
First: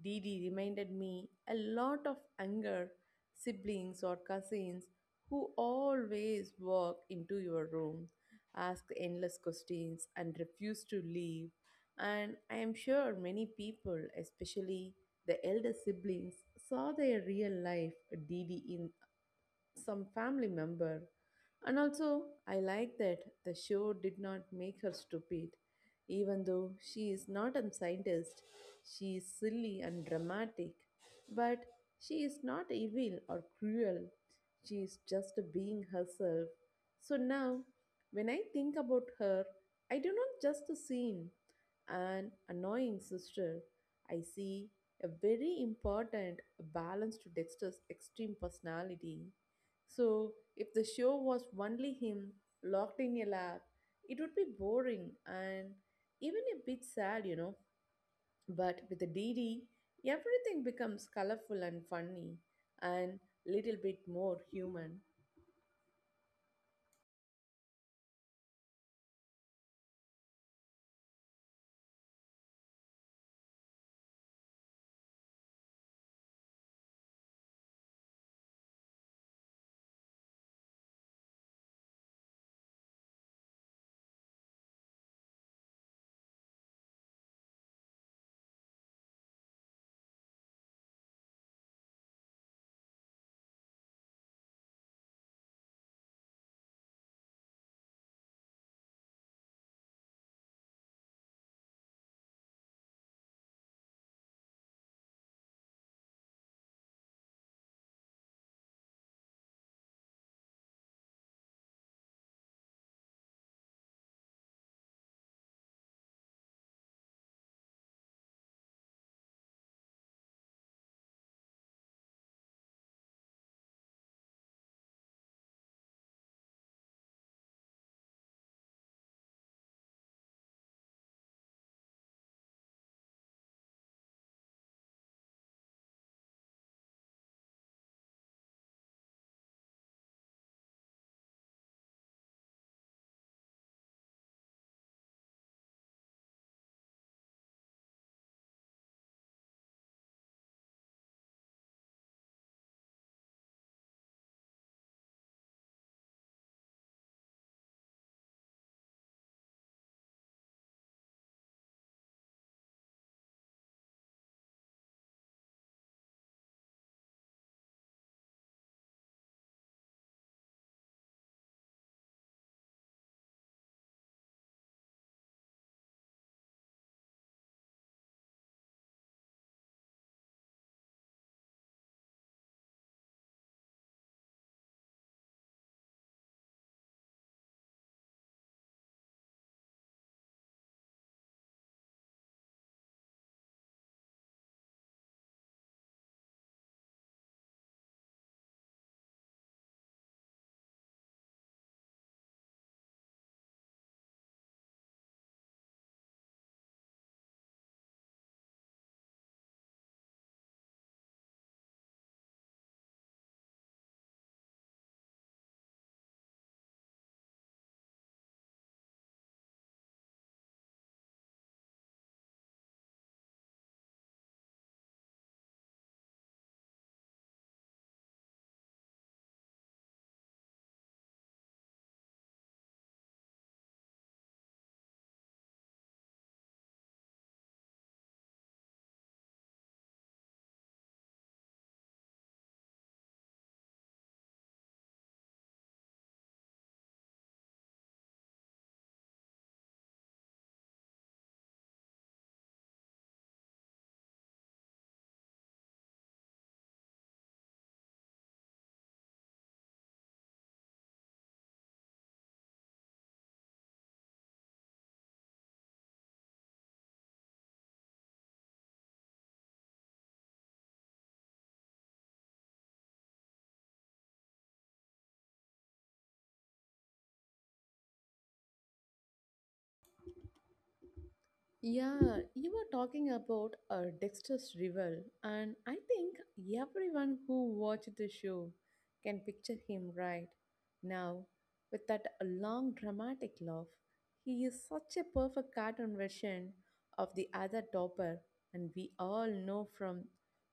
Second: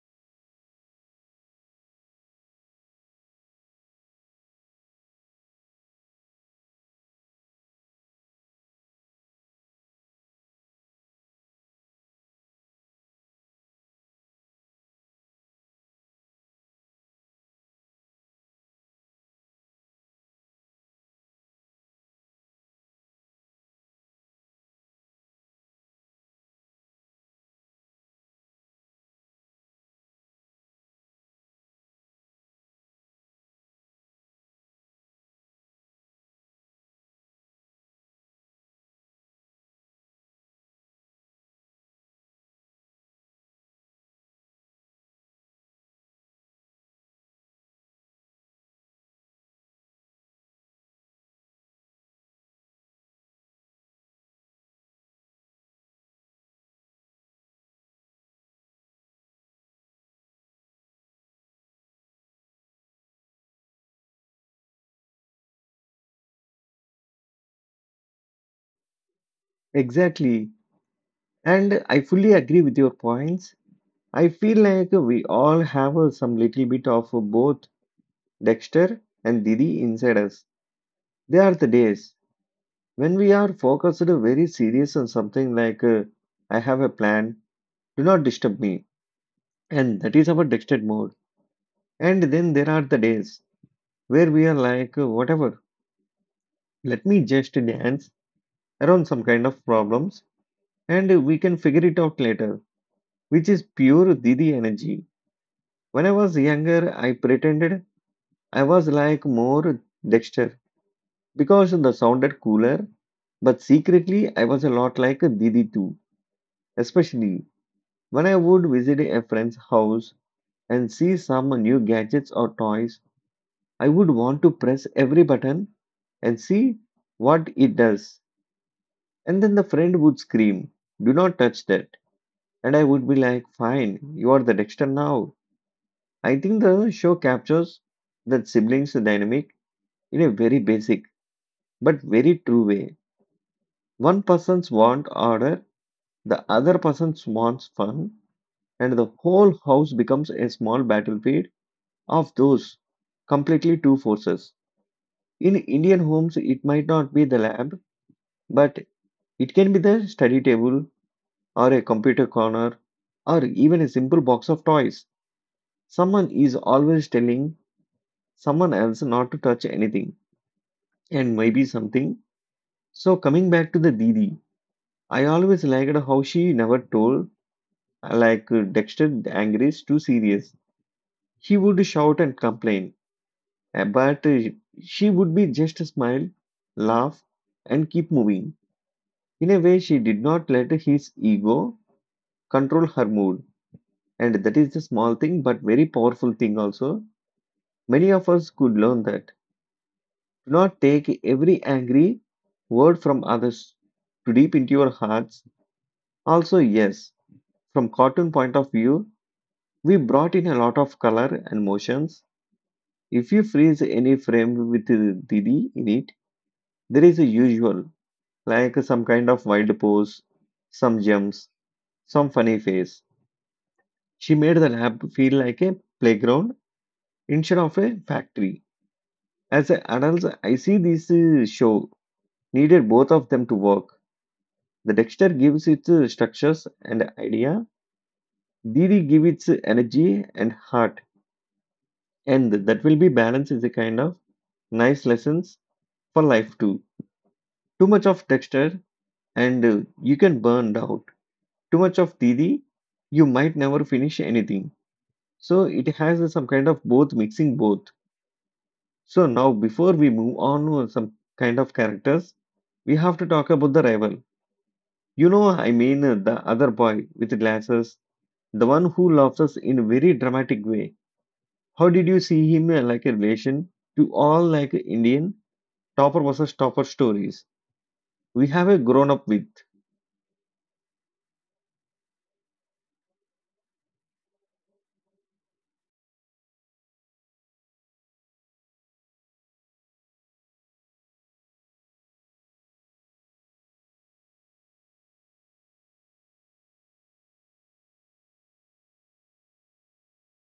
[SPEAKER 2] Didi reminded me a lot of younger siblings or cousins who always walk into your room, ask endless questions, and refuse to leave. And I am sure many people, especially the elder siblings, saw their real life Didi in some family member. And also, I like that the show did not make her stupid. Even though she is not a scientist, she is silly and dramatic. But she is not evil or cruel. She is just being herself. So now, when I think about her, I do not just see an annoying sister. I see a very important balance to Dexter's extreme personality. So, if the show was only him locked in a lab, it would be boring and even a bit sad, you know. But with the D D, everything becomes colorful and funny and little bit more human.
[SPEAKER 1] Exactly. And I fully agree with your points. I feel like we all have some little bit of both Dexter and Didi inside us. They are the days when we are focused very serious on something like, I have a plan, do not disturb me, and that is our dictated mode. And then there are the days where we are like, whatever, let me just dance around some kind of problems and we can figure it out later, which is pure Didi energy. When I was younger, I pretended I was like more Dexter because the sounded cooler, but secretly I was a lot like Didi too, especially when I would visit a friend's house and see some new gadgets or toys, I would want to press every button and see what it does. And then the friend would scream, Do not touch that. And I would be like, Fine, you are the Dexter now. I think the show captures that siblings dynamic in a very basic but very true way. One person's want order, the other person's wants fun, and the whole house becomes a small battlefield of those completely two forces. In Indian homes, it might not be the lab, but it can be the study table or a computer corner or even a simple box of toys. Someone is always telling someone else not to touch anything and maybe something. So, coming back to the Didi, I always liked how she never told, like Dexter the Angry is too serious. He would shout and complain, but she would be just smile, laugh, and keep moving. In a way, she did not let his ego control her mood. And that is the small thing, but very powerful thing also. Many of us could learn that. Do not take every angry word from others too deep into your hearts. Also, yes, from cartoon point of view, we brought in a lot of color and motions. If you freeze any frame with Didi in it, there is a usual, like some kind of wild pose, some jumps, some funny face. She made the lab feel like a playground instead of a factory. As an adult, I see this show needed both of them to work. The Dexter gives its structures and idea, Didi gives its energy and heart, and that will be balance is a kind of nice lessons for life too. Too much of Dexter and you can burn out. Too much of Didi, you might never finish anything. So it has some kind of both mixing both. So now before we move on to some kind of characters, we have to talk about the rival. You know, I mean the other boy with glasses, the one who loves us in a very dramatic way. How did you see him like a relation to all like Indian topper versus topper stories we have a grown up with?
[SPEAKER 2] Yeah, you were talking about Dexter's Rival, and I think everyone who watched the show can picture him right now with that long dramatic laugh. He is such a perfect cartoon version of the other topper, and we all know from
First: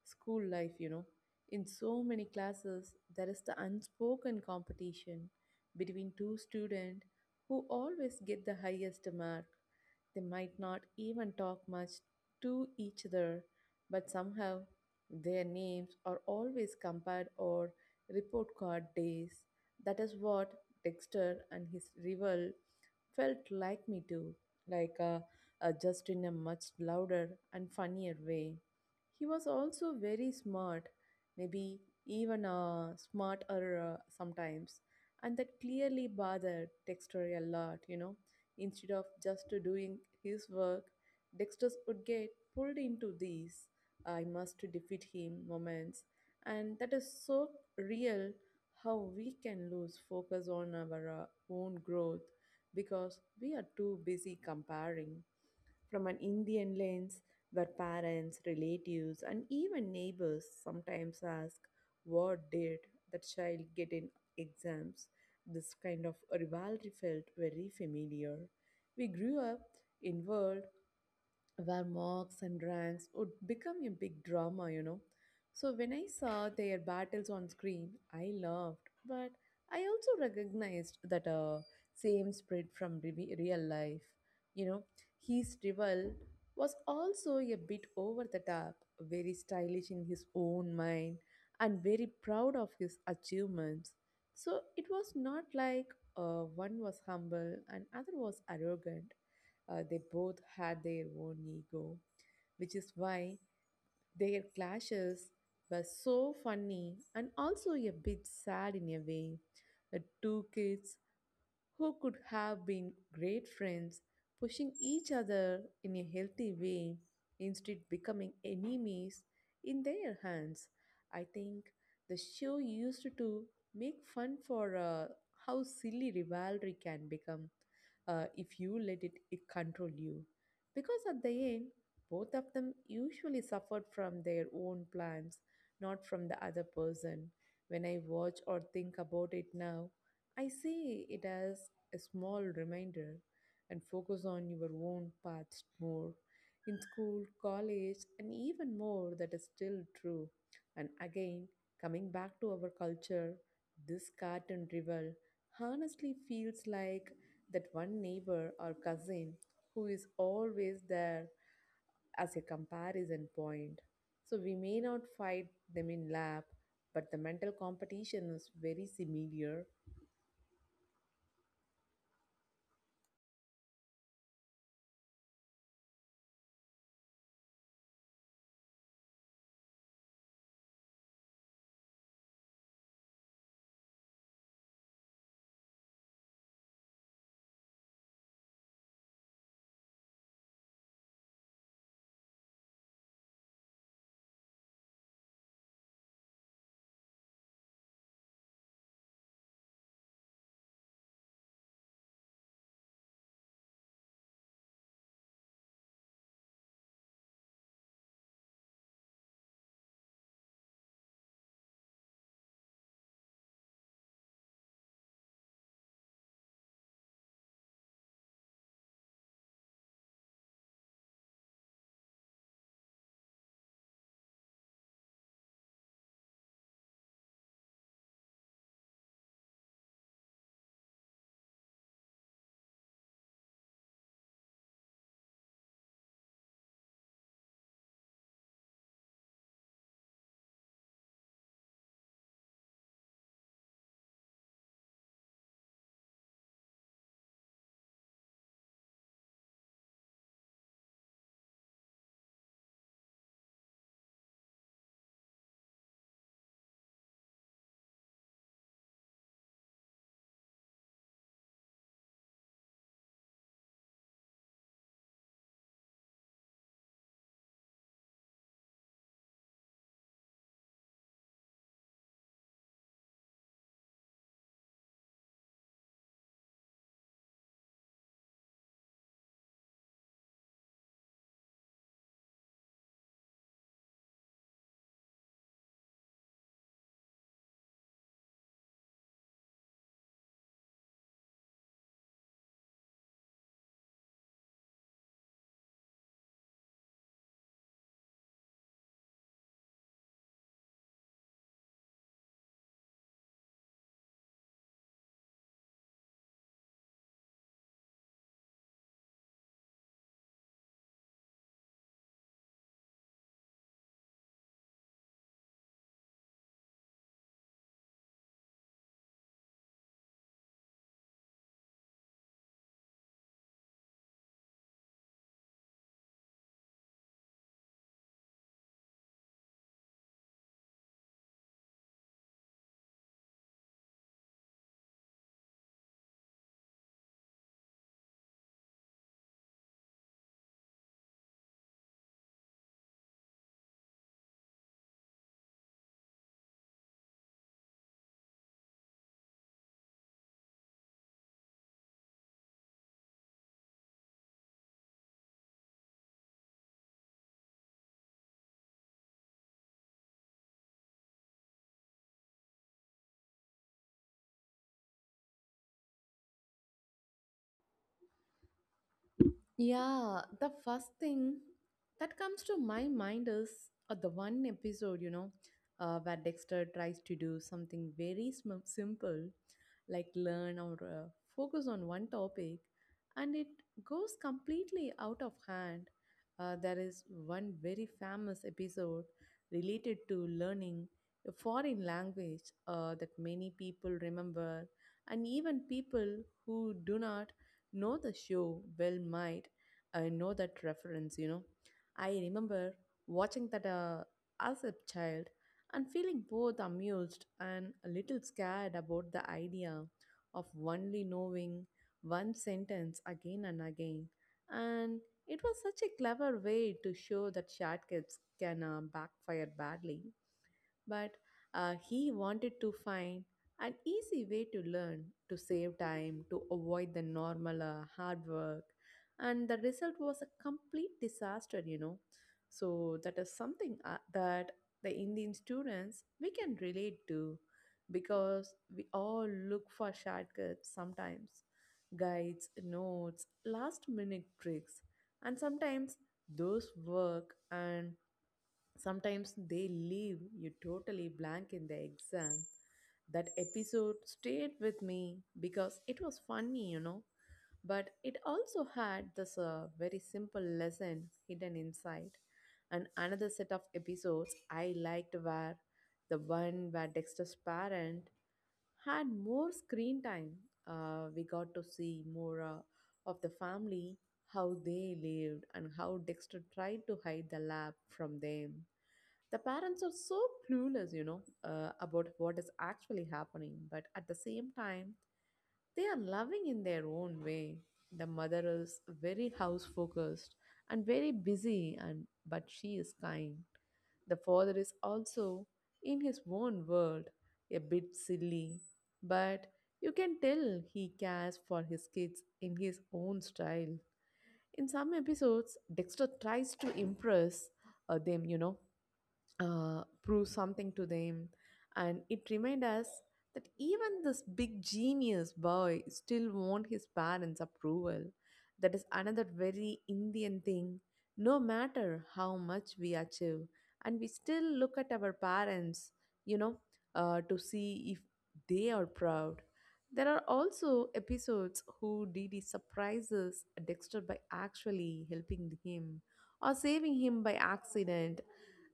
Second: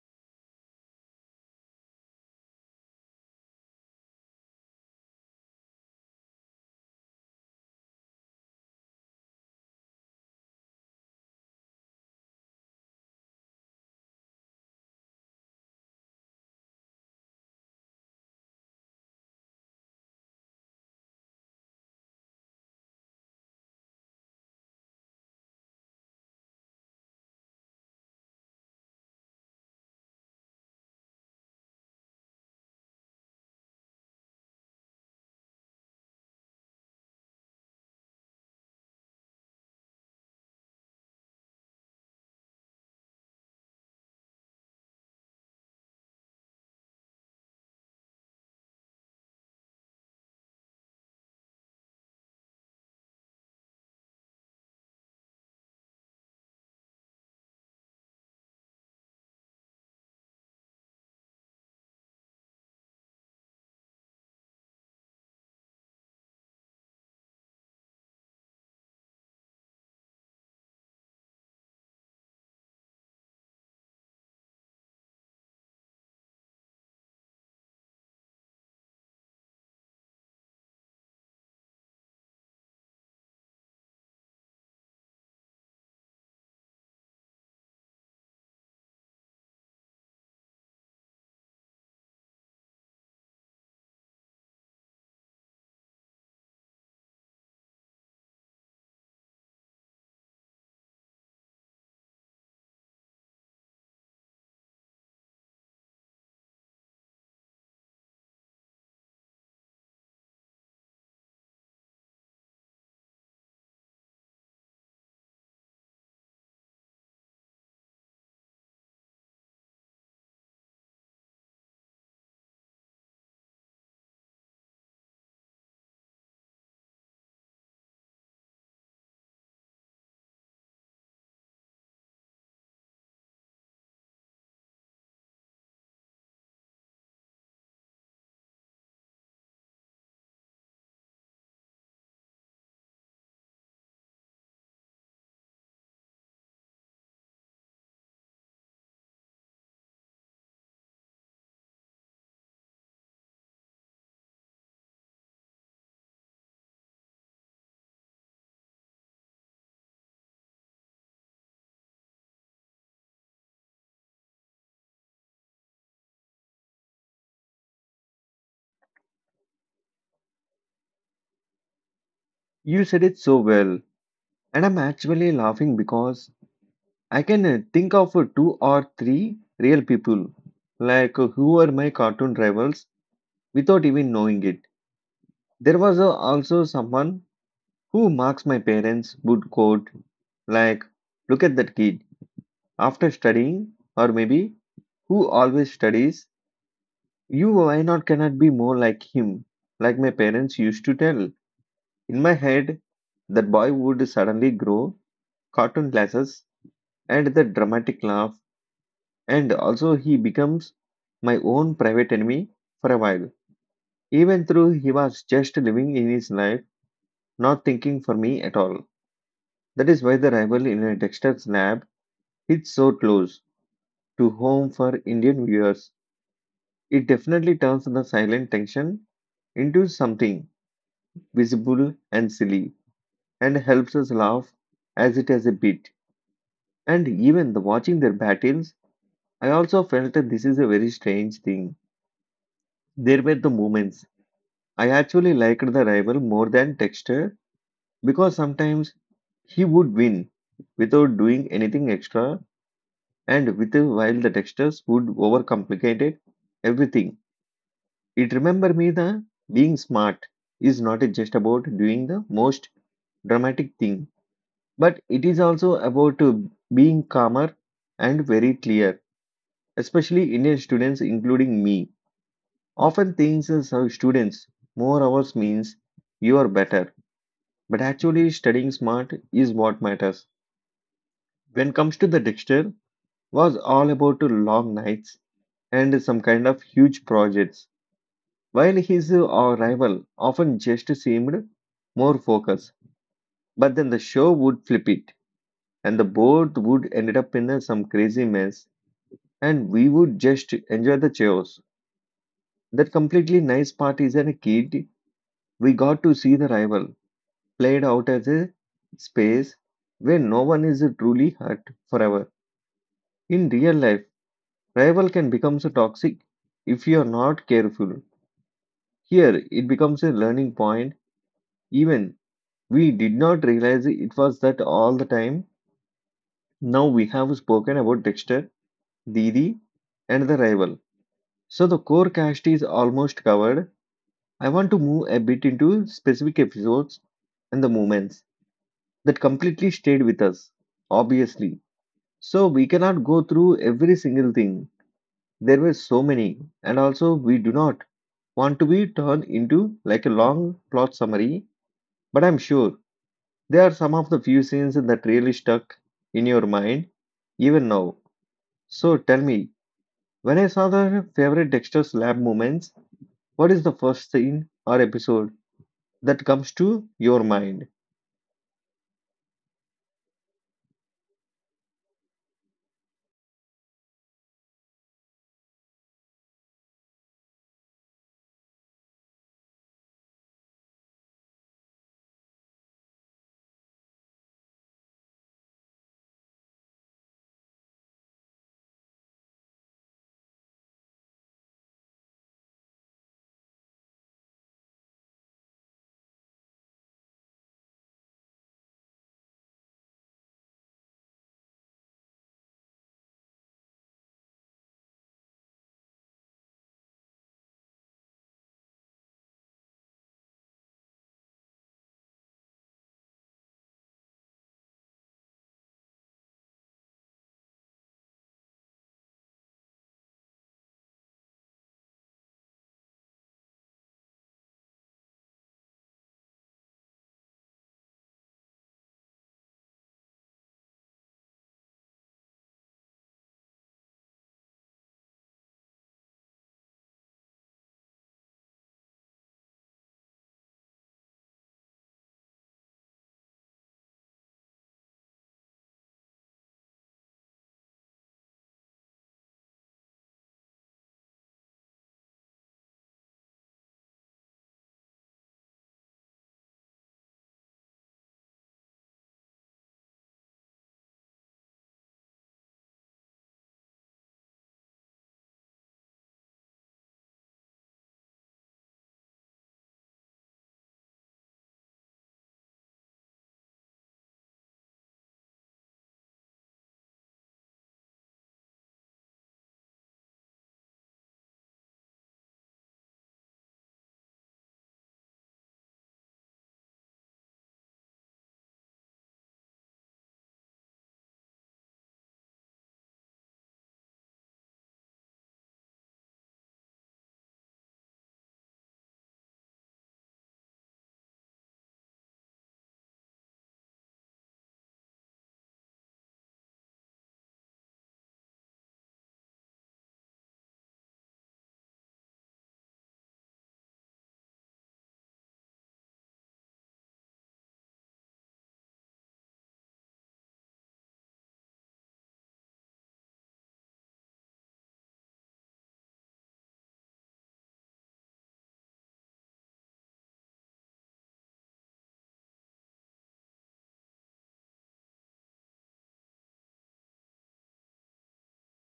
[SPEAKER 2] school life, you know. In so many classes, there is the unspoken competition between two students who always get the highest mark. They might not even talk much to each other, but somehow their names are always compared or report card days. That is what Dexter and his rival felt like me too, like just in a much louder and funnier way. He was also very smart, maybe even smarter sometimes, and that clearly bothered Dexter a lot, you know. Instead of just doing his work, Dexter's would get pulled into these I must defeat him moments, and that is so real how we can lose focus on our own growth because we are too busy comparing from an Indian lens where parents, relatives, and even neighbors sometimes ask, what did that child get in exams? This kind of rivalry felt very familiar. We grew up in world where marks and ranks would become a big drama, you know. So when I saw their battles on screen, I loved, but I also recognized that same spread from real life. You know, his rival was also a bit over the top, very stylish in his own mind, and very proud of his achievements. So it was not like one was humble and other was arrogant. They both had their own ego, which is why their clashes were so funny and also a bit sad in a way. The two kids who could have been great friends, pushing each other in a healthy way instead becoming enemies in their hands. I think the show used to make fun for how silly rivalry can become if you let it, it control you. Because at the end, both of them usually suffered from their own plans, not from the other person. When I watch or think about it now, I see it as a small reminder and focus on your own paths more. In school, college, and even more, that is still true. And again, coming back to our culture, this cartoon rival honestly feels like that one neighbor or cousin who is always there as a comparison point. So we may not fight them in lab, but the mental competition is very similar.
[SPEAKER 1] You said it so well, and I'm actually laughing because I can think of two or three real people, like who were my cartoon rivals without even knowing it. There was also someone who marks my parents would quote, like, look at that kid after studying, or maybe who always studies. You why not cannot be more like him, like my parents used to tell. In my head, that boy would suddenly grow cartoon glasses and the dramatic laugh, and also he becomes my own private enemy for a while, even though he was just living in his life, not thinking for me at all. That is why the rival in a Dexter's lab hits so close to home for Indian viewers. It definitely turns the silent tension into something visible and silly, and helps us laugh as it has a bit. And even the watching their battles, I also felt that this is a very strange thing. There were the moments I actually liked the rival more than Texter, because sometimes he would win without doing anything extra, and with while the Texters would overcomplicate everything. It remember me that being smart is not just about doing the most dramatic thing, but it is also about being calmer and very clear. Especially Indian students, including me, often thinks as our students more hours means you are better. But actually, studying smart is what matters. When comes to the Dexter, was all about long nights and some kind of huge projects. While his rival often just seemed more focused, but then the show would flip it, and the boat would end up in some crazy mess, and we would just enjoy the chaos. That completely nice part is as a kid, we got to see the rival played out as a space where no one is truly hurt forever. In real life, rival can become so toxic if you are not careful. Here, it becomes a learning point. Even we did not realize it was that all the time. Now we have spoken about Dexter, Didi, and the rival. So the core cast is almost covered. I want to move a bit into specific episodes and the moments that completely stayed with us, obviously. So we cannot go through every single thing. There were so many, and also we do not want to be turned into like a long plot summary, but I'm sure there are some of the few scenes that really stuck in your mind even now. So tell me, when I saw the favorite Dexter's lab moments, what is the first scene or episode that comes to your mind?
[SPEAKER 2] Yeah, the first thing that comes to my mind is the one episode, you know, where Dexter tries to do something very simple, like learn or focus on one topic, and it goes completely out of hand. There is one very famous episode related to learning a foreign language that many people remember, and even people who do not know the show well might I know that reference, you know. I remember watching that as a child and feeling both amused and a little scared about the idea of only knowing one sentence again and again. And it was such a clever way to show that shortcuts can backfire badly, but he wanted to find an easy way to learn, to save time, to avoid the normal hard work. And the result was a complete disaster, you know. So, that is something that the Indian students we can relate to because we all look for shortcuts sometimes, guides, notes, last minute tricks, and sometimes those work and sometimes they leave you totally blank in the exam. That episode stayed with me because it was funny, but it also had this very simple lesson hidden inside. And another set of episodes I liked were the one where Dexter's parent had more screen time. We got to see more of the family, how they lived and how Dexter tried to hide the lab from them. The parents are so clueless, you know, about what is actually happening, but at the same time, they are loving in their own way. The mother is very house focused and very busy, and but she is kind. The father is also in his own world, a bit silly, but you can tell he cares for his kids in his own style. In some episodes, Dexter tries to impress them, you know, prove something to them. And it reminded us that even this big genius boy still want his parents' approval. That is another very Indian thing. No matter how much we achieve, and we still look at our parents, you know, to see if they are proud. There are also episodes who Didi surprises Dexter by actually helping him or saving him by accident.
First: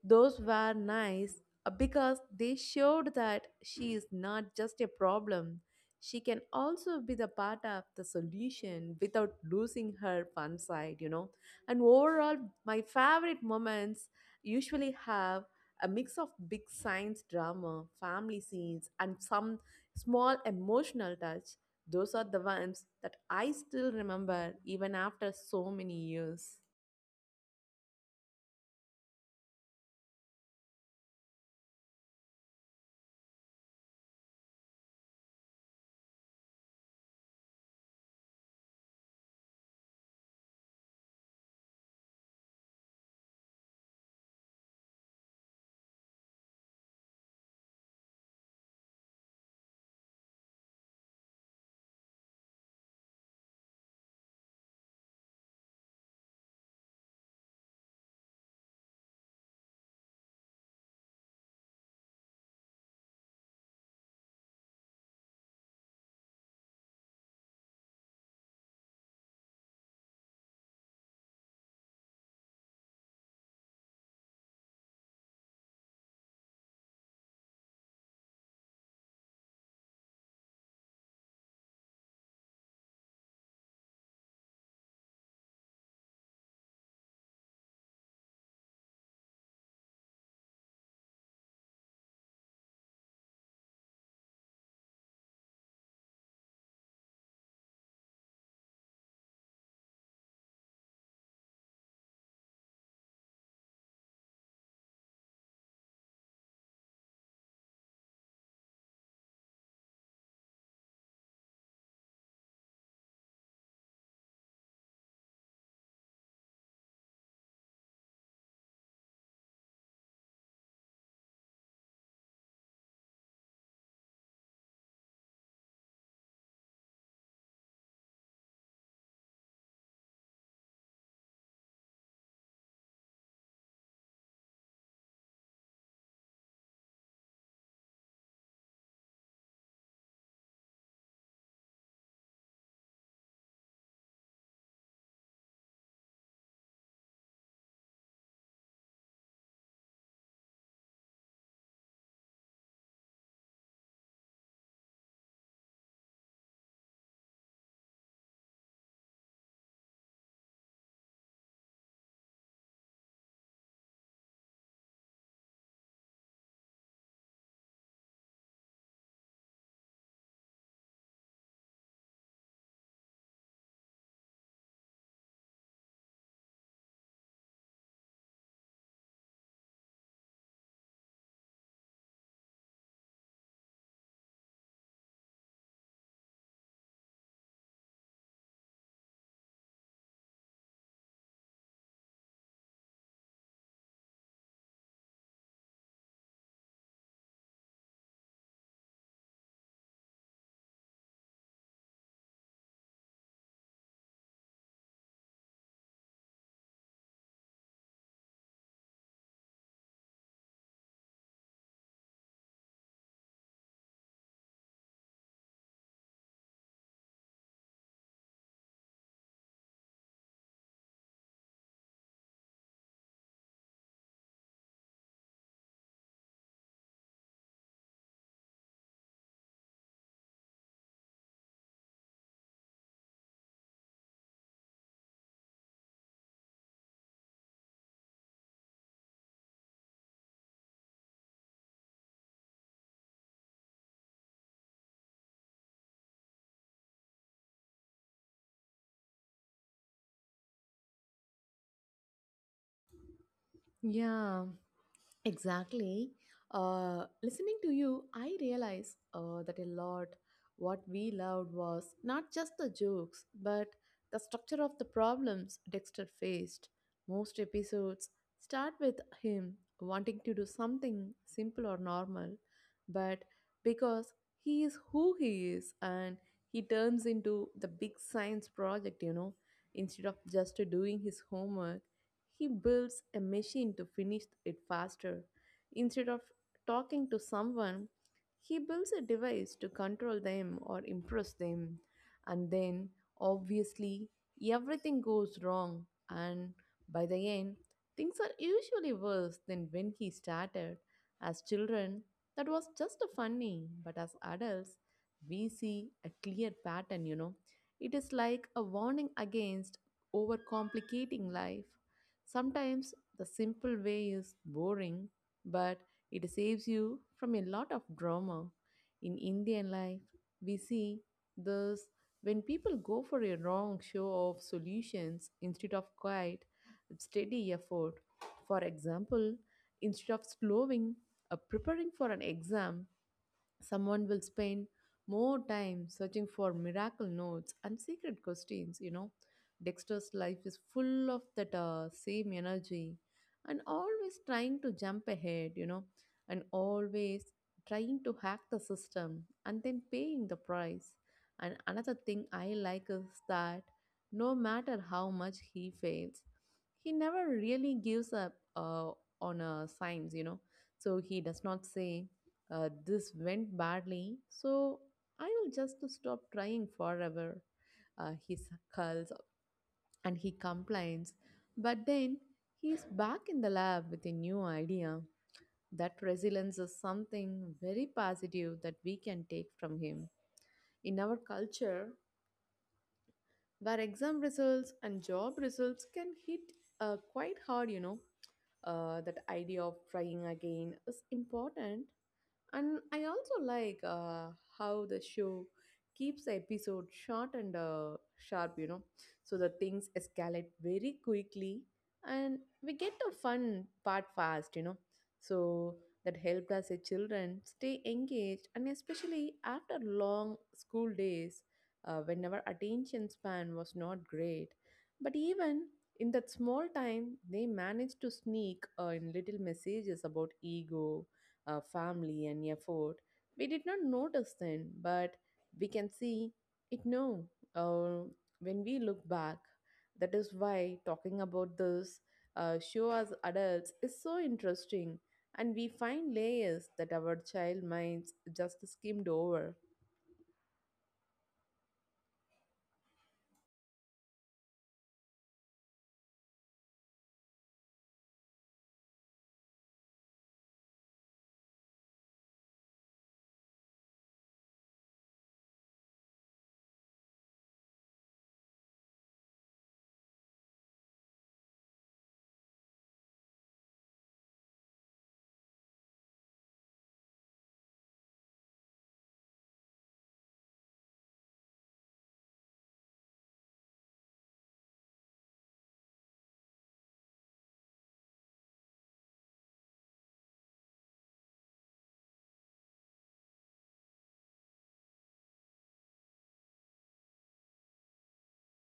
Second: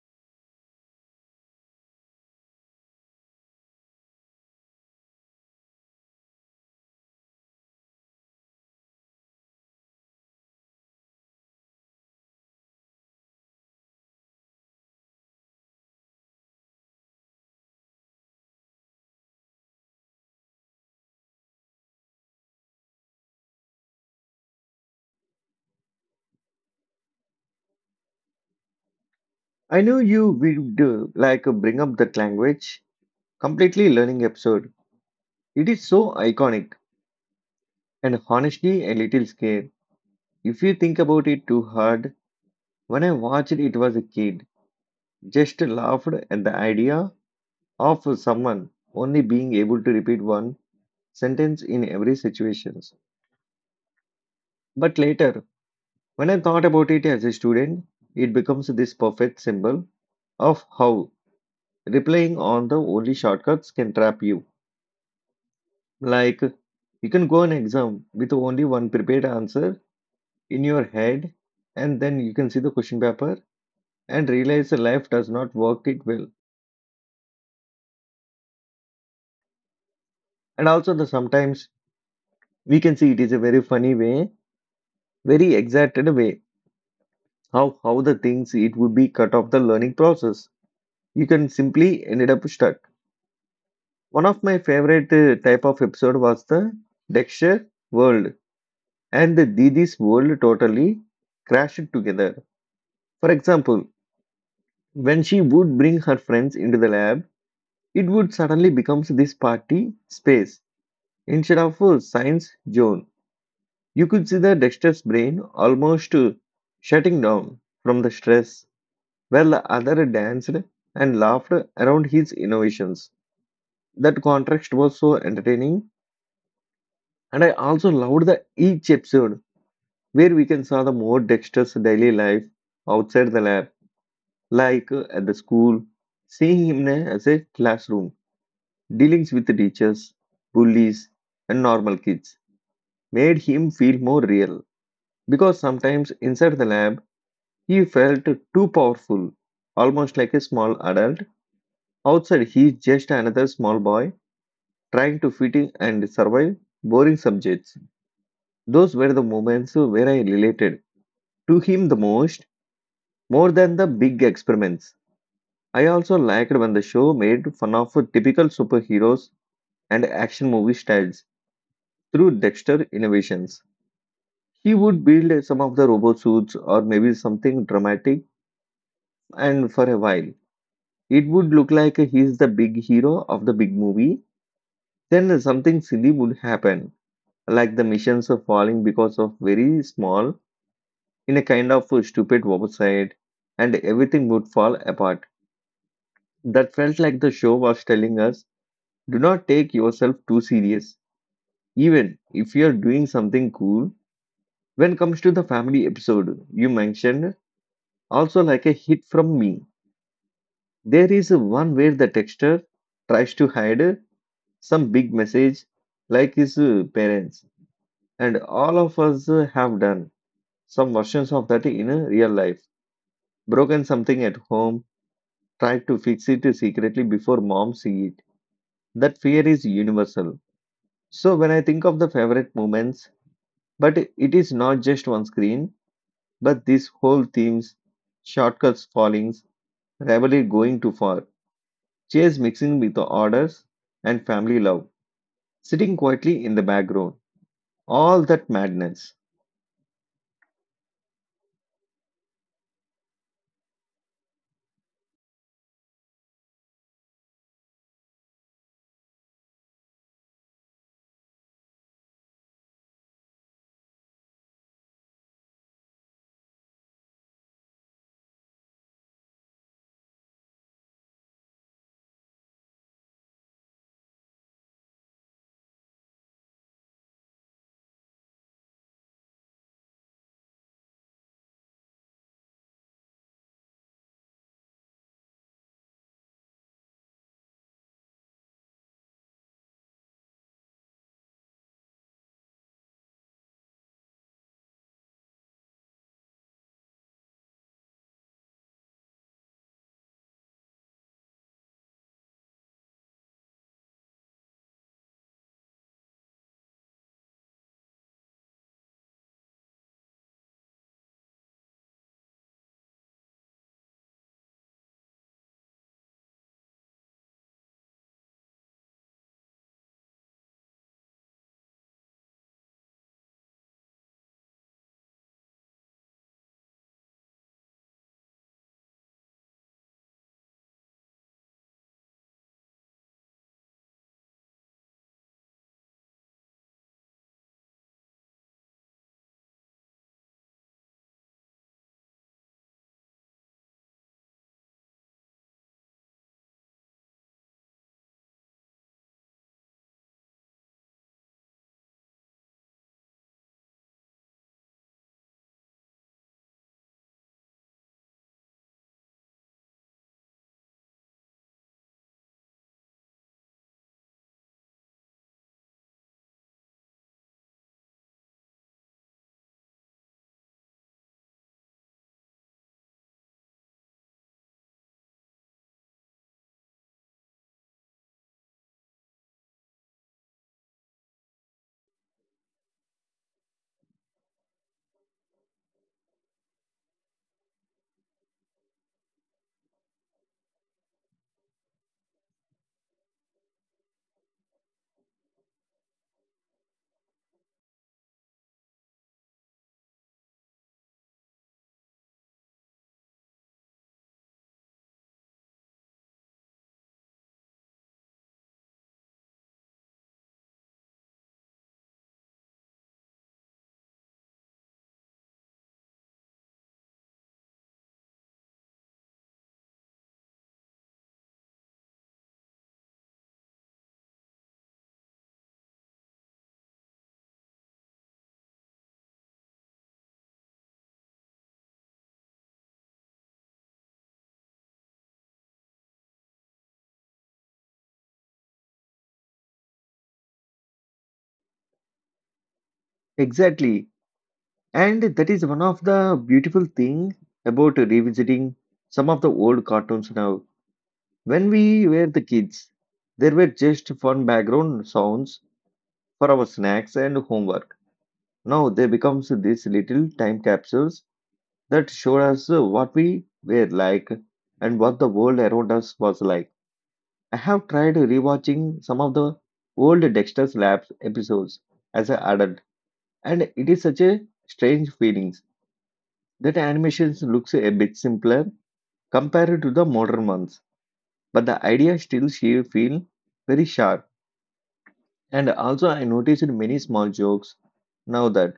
[SPEAKER 2] Those were nice because they showed that she is not just a problem. She can also be the part of the solution without losing her fun side, you know. And overall, my favorite moments usually have a mix of big science drama, family scenes, and some small emotional touch. Those are the ones that I still remember even after so many years.
[SPEAKER 1] I know you would like bring up that language completely learning episode. It is so iconic and honestly a little scary if you think about it too hard. When I watched it was a kid. Just laughed at the idea of someone only being able to repeat one sentence in every situation. But later, when I thought about it as a student, it becomes this perfect symbol of how replying on the only shortcuts can trap you. Like, you can go an exam with only one prepared answer in your head, and then you can see the question paper and realize life does not work it well. And also, the sometimes we can see it is a very funny way, very exerted way, how the things it would be cut off the learning process, you can simply ended up stuck. One of my favorite type of episode was the Dexter world and the Didi's world totally crashed together. For example, when she would bring her friends into the lab, it would suddenly becomes this party space instead of a science zone. You could see the Dexter's brain almost shutting down from the stress, while the other danced and laughed around his innovations. That contrast was so entertaining, and I also loved the each episode where we can saw the more Dexter's daily life outside the lab, like at the school, seeing him as a classroom, dealings with teachers, bullies, and normal kids made him feel more real. Because sometimes inside the lab, he felt too powerful, almost like a small adult. Outside, he's just another small boy trying to fit in and survive boring subjects. Those were the moments where I related to him the most, more than the big experiments. I also liked when the show made fun of typical superheroes and action movie styles through Dexter innovations. He would build some of the robot suits or maybe something dramatic, and for a while, it would look like he's the big hero of the big movie. Then something silly would happen, like the missions falling because of very small in a kind of stupid oversight, and everything would fall apart. That felt like the show was telling us, do not take yourself too serious, even if you're doing something cool. When it comes to the family episode you mentioned, also like a hit from me, there is one where the texture tries to hide some big message like his parents, and all of us have done some versions of that in real life, broken something at home, try to fix it secretly before mom see it. That fear is universal. So when I think of the favorite moments, but it is not just one screen, but these whole themes, shortcuts fallings, rivalry going too far, chase mixing with the orders, and family love, sitting quietly in the background. All that madness.
[SPEAKER 2] Yeah. Exactly. Listening to you, I realize that a lot what we loved was not just the jokes, but the structure of the problems Dexter faced. Most episodes start with him wanting to do something simple or normal, but because he is who he is and he turns into the big science project, you know. Instead of just doing his homework he builds a machine to finish it faster. Instead of talking to someone, he builds a device to control them or impress them. And then, obviously, everything goes wrong, and by the end, things are usually worse than when he started. As children, that was just funny, but as adults, we see a clear pattern, you know. It is like a warning against overcomplicating life. Sometimes the simple way is boring, but it saves you from a lot of drama. In Indian life, we see this when people go for a wrong show of solutions instead of quiet, steady effort. For example, instead of slowing, preparing for an exam, someone will spend more time searching for miracle notes and secret questions, you know. Dexter's life is full of that same energy, and always trying to jump ahead, you know, and always trying to hack the system and then paying the price. And another thing I like is that no matter how much he fails, he never really gives up on science, you know. So he does not say, this went badly, so I will just to stop trying forever. He curls and he complains, but then he's back in the lab with a new idea. That resilience is something very positive that we can take from him. In our culture, where exam results and job results can hit quite hard, you know, that idea of trying again is important. And I also like how the show keeps the episode short and sharp, you know, so the things escalate very quickly and we get the fun part fast, you know. So that helped us as children stay engaged, and especially after long school days when our attention span was not great. But even in that small time, they managed to sneak in little messages about ego, family, and effort. We did not notice then, but we can see it now, uh, when we look back. That is why talking about this show as adults is so interesting, and we find layers that our child minds just skimmed over.
[SPEAKER 1] Exactly. And that is one of the beautiful thing about revisiting some of the old cartoons now. When we were the kids, there were just fun background sounds for our snacks and homework. Now they becomes these little time capsules that show us what we were like and what the world around us was like. I have tried rewatching some of the old Dexter's Labs episodes as an adult, and it is such a strange feeling that animations looks a bit simpler compared to the modern ones, but the idea still she feel very sharp. And also, I noticed many small jokes now that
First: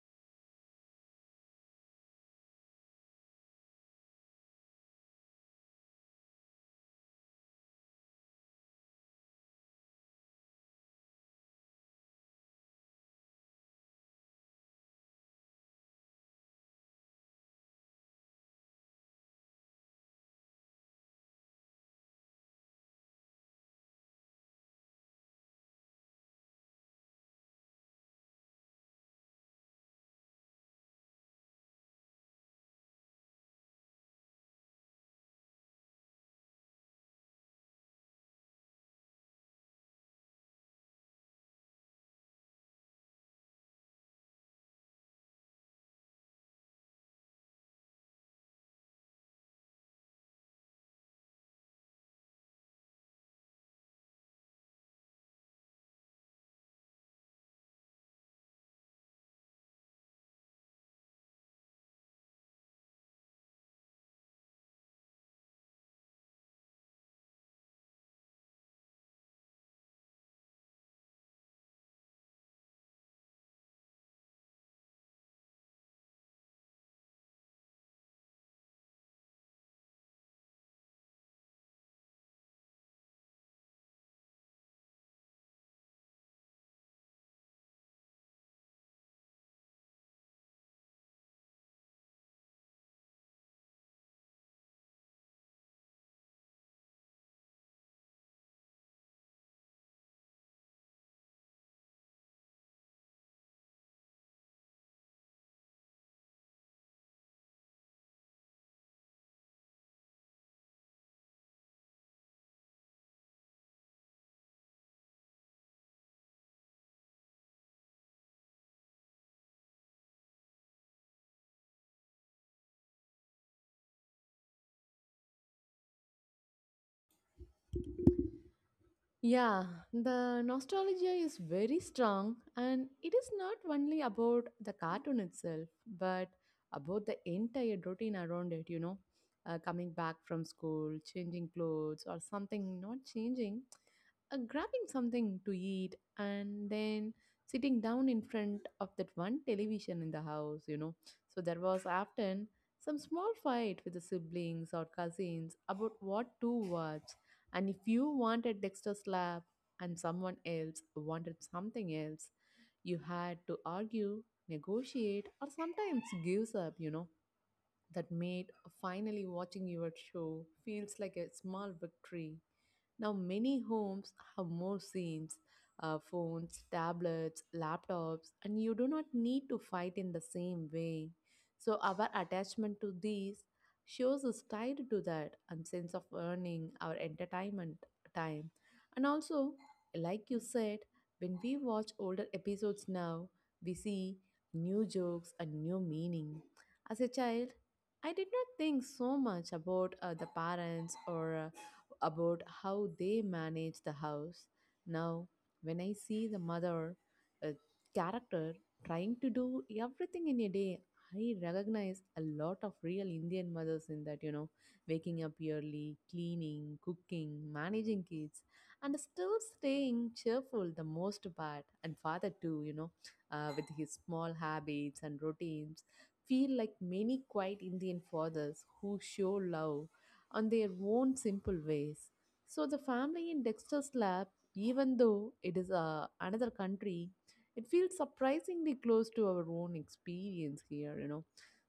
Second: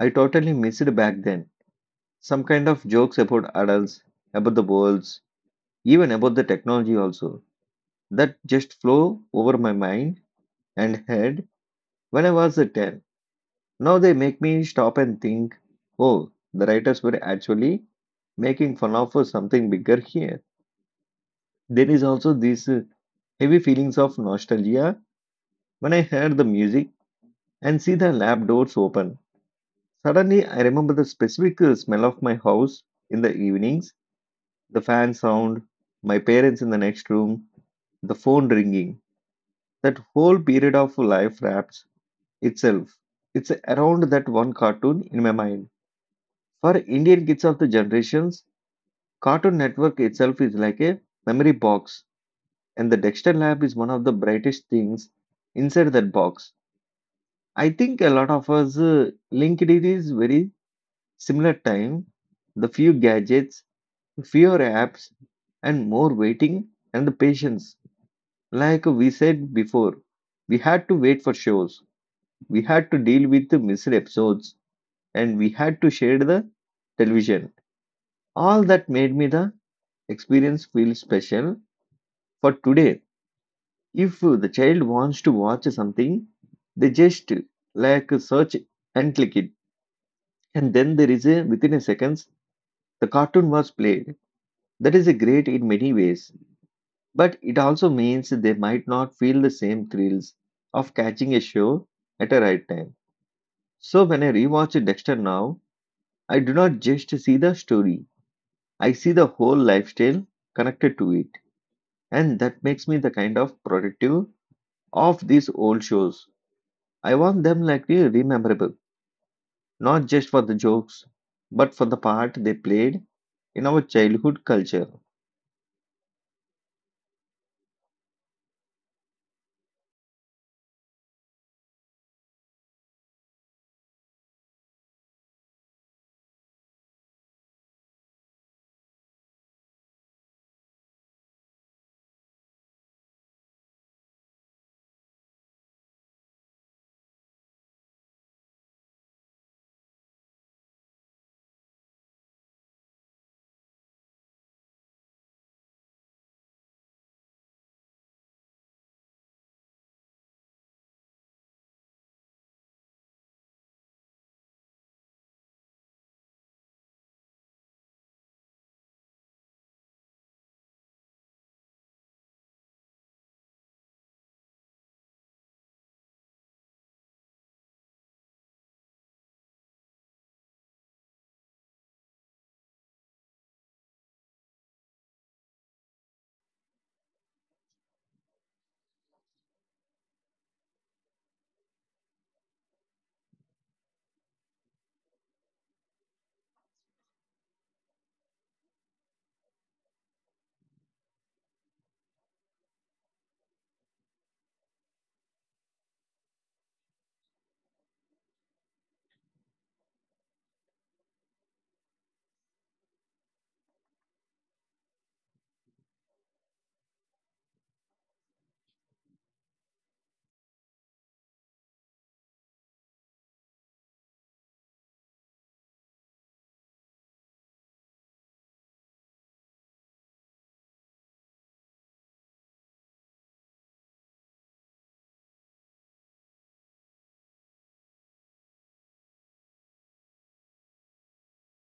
[SPEAKER 1] I totally missed back then. Some kind of jokes about adults, about the worlds, even about the technology also. That just flow over my mind and head when I was a 10. Now they make me stop and think, oh, the writers were actually making fun of something bigger here. There is also this heavy feelings of nostalgia when I hear the music and see the lab doors open. Suddenly, I remember the specific smell of my house in the evenings, the fan sound, my parents in the next room, the phone ringing. That whole period of life wraps itself. It's around that one cartoon in my mind. For Indian kids of the generations, Cartoon Network itself is like a memory box, and the Dexter Lab is one of the brightest things inside that box. I think a lot of us linked it is very similar time, the few gadgets, fewer apps, and more waiting and patience. Like we said before, we had to wait for shows, we had to deal with the missed episodes, and we had to share the television. All that made me the experience feel special for today. If the child wants to watch something, they just like search and click it, and then there is a within a seconds the cartoon was played. That is a great in many ways, but it also means they might not feel the same thrills of catching a show at a right time. So when I rewatch Dexter now, I do not just see the story, I see the whole lifestyle connected to it. And that makes me the kind of productive of these old shows. I want them like really memorable, not just for the jokes, but for the part they played in our childhood culture.
[SPEAKER 2] Yeah, the nostalgia is very strong, and it is not only about the cartoon itself, but about the entire routine around it, you know, coming back from school, changing clothes, or something not changing, grabbing something to eat and then sitting down in front of that one television in the house, you know. So there was often some small fight with the siblings or cousins about what to watch. And if you wanted Dexter's Lab and someone else wanted something else, you had to argue, negotiate, or sometimes gives up, you know. That made finally watching your show feels like a small victory. Now, many homes have more scenes, phones, tablets, laptops, and you do not need to fight in the same way. So, our attachment to these shows is tied to that and sense of earning our entertainment time. And also, like you said, when we watch older episodes now, we see new jokes and new meaning. As a child, I did not think so much about the parents or about how they manage the house. Now, when I see the mother, a character trying to do everything in a day, I recognize a lot of real Indian mothers in that, you know, waking up early, cleaning, cooking, managing kids, and still staying cheerful the most part. And father, too, you know, with his small habits and routines, feel like many quiet Indian fathers who show love on their own simple ways. So the family in Dexter's lab, even though it is another country, it feels surprisingly close to our own experience here, you know.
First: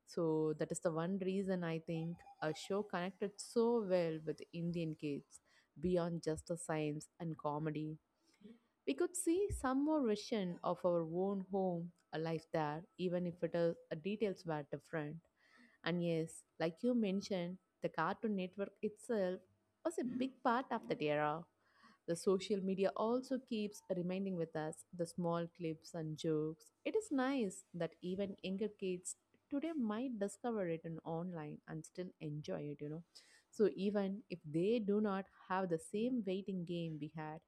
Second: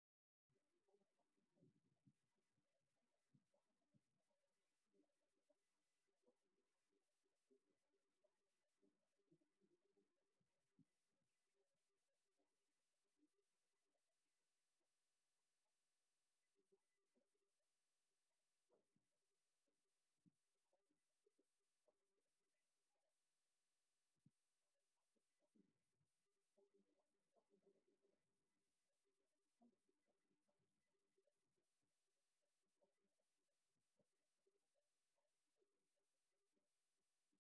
[SPEAKER 2] So that is the one reason I think a show connected so well with Indian kids beyond just the science and comedy. We could see some more vision of our own home, a life there, even if it is, details were different. And yes, like you mentioned, the Cartoon Network itself was a big part of that era. The social media also keeps reminding with us the small clips and jokes. It is nice that even younger kids today might discover it in online and still enjoy it, you know. So even if they do not have the same waiting game we had,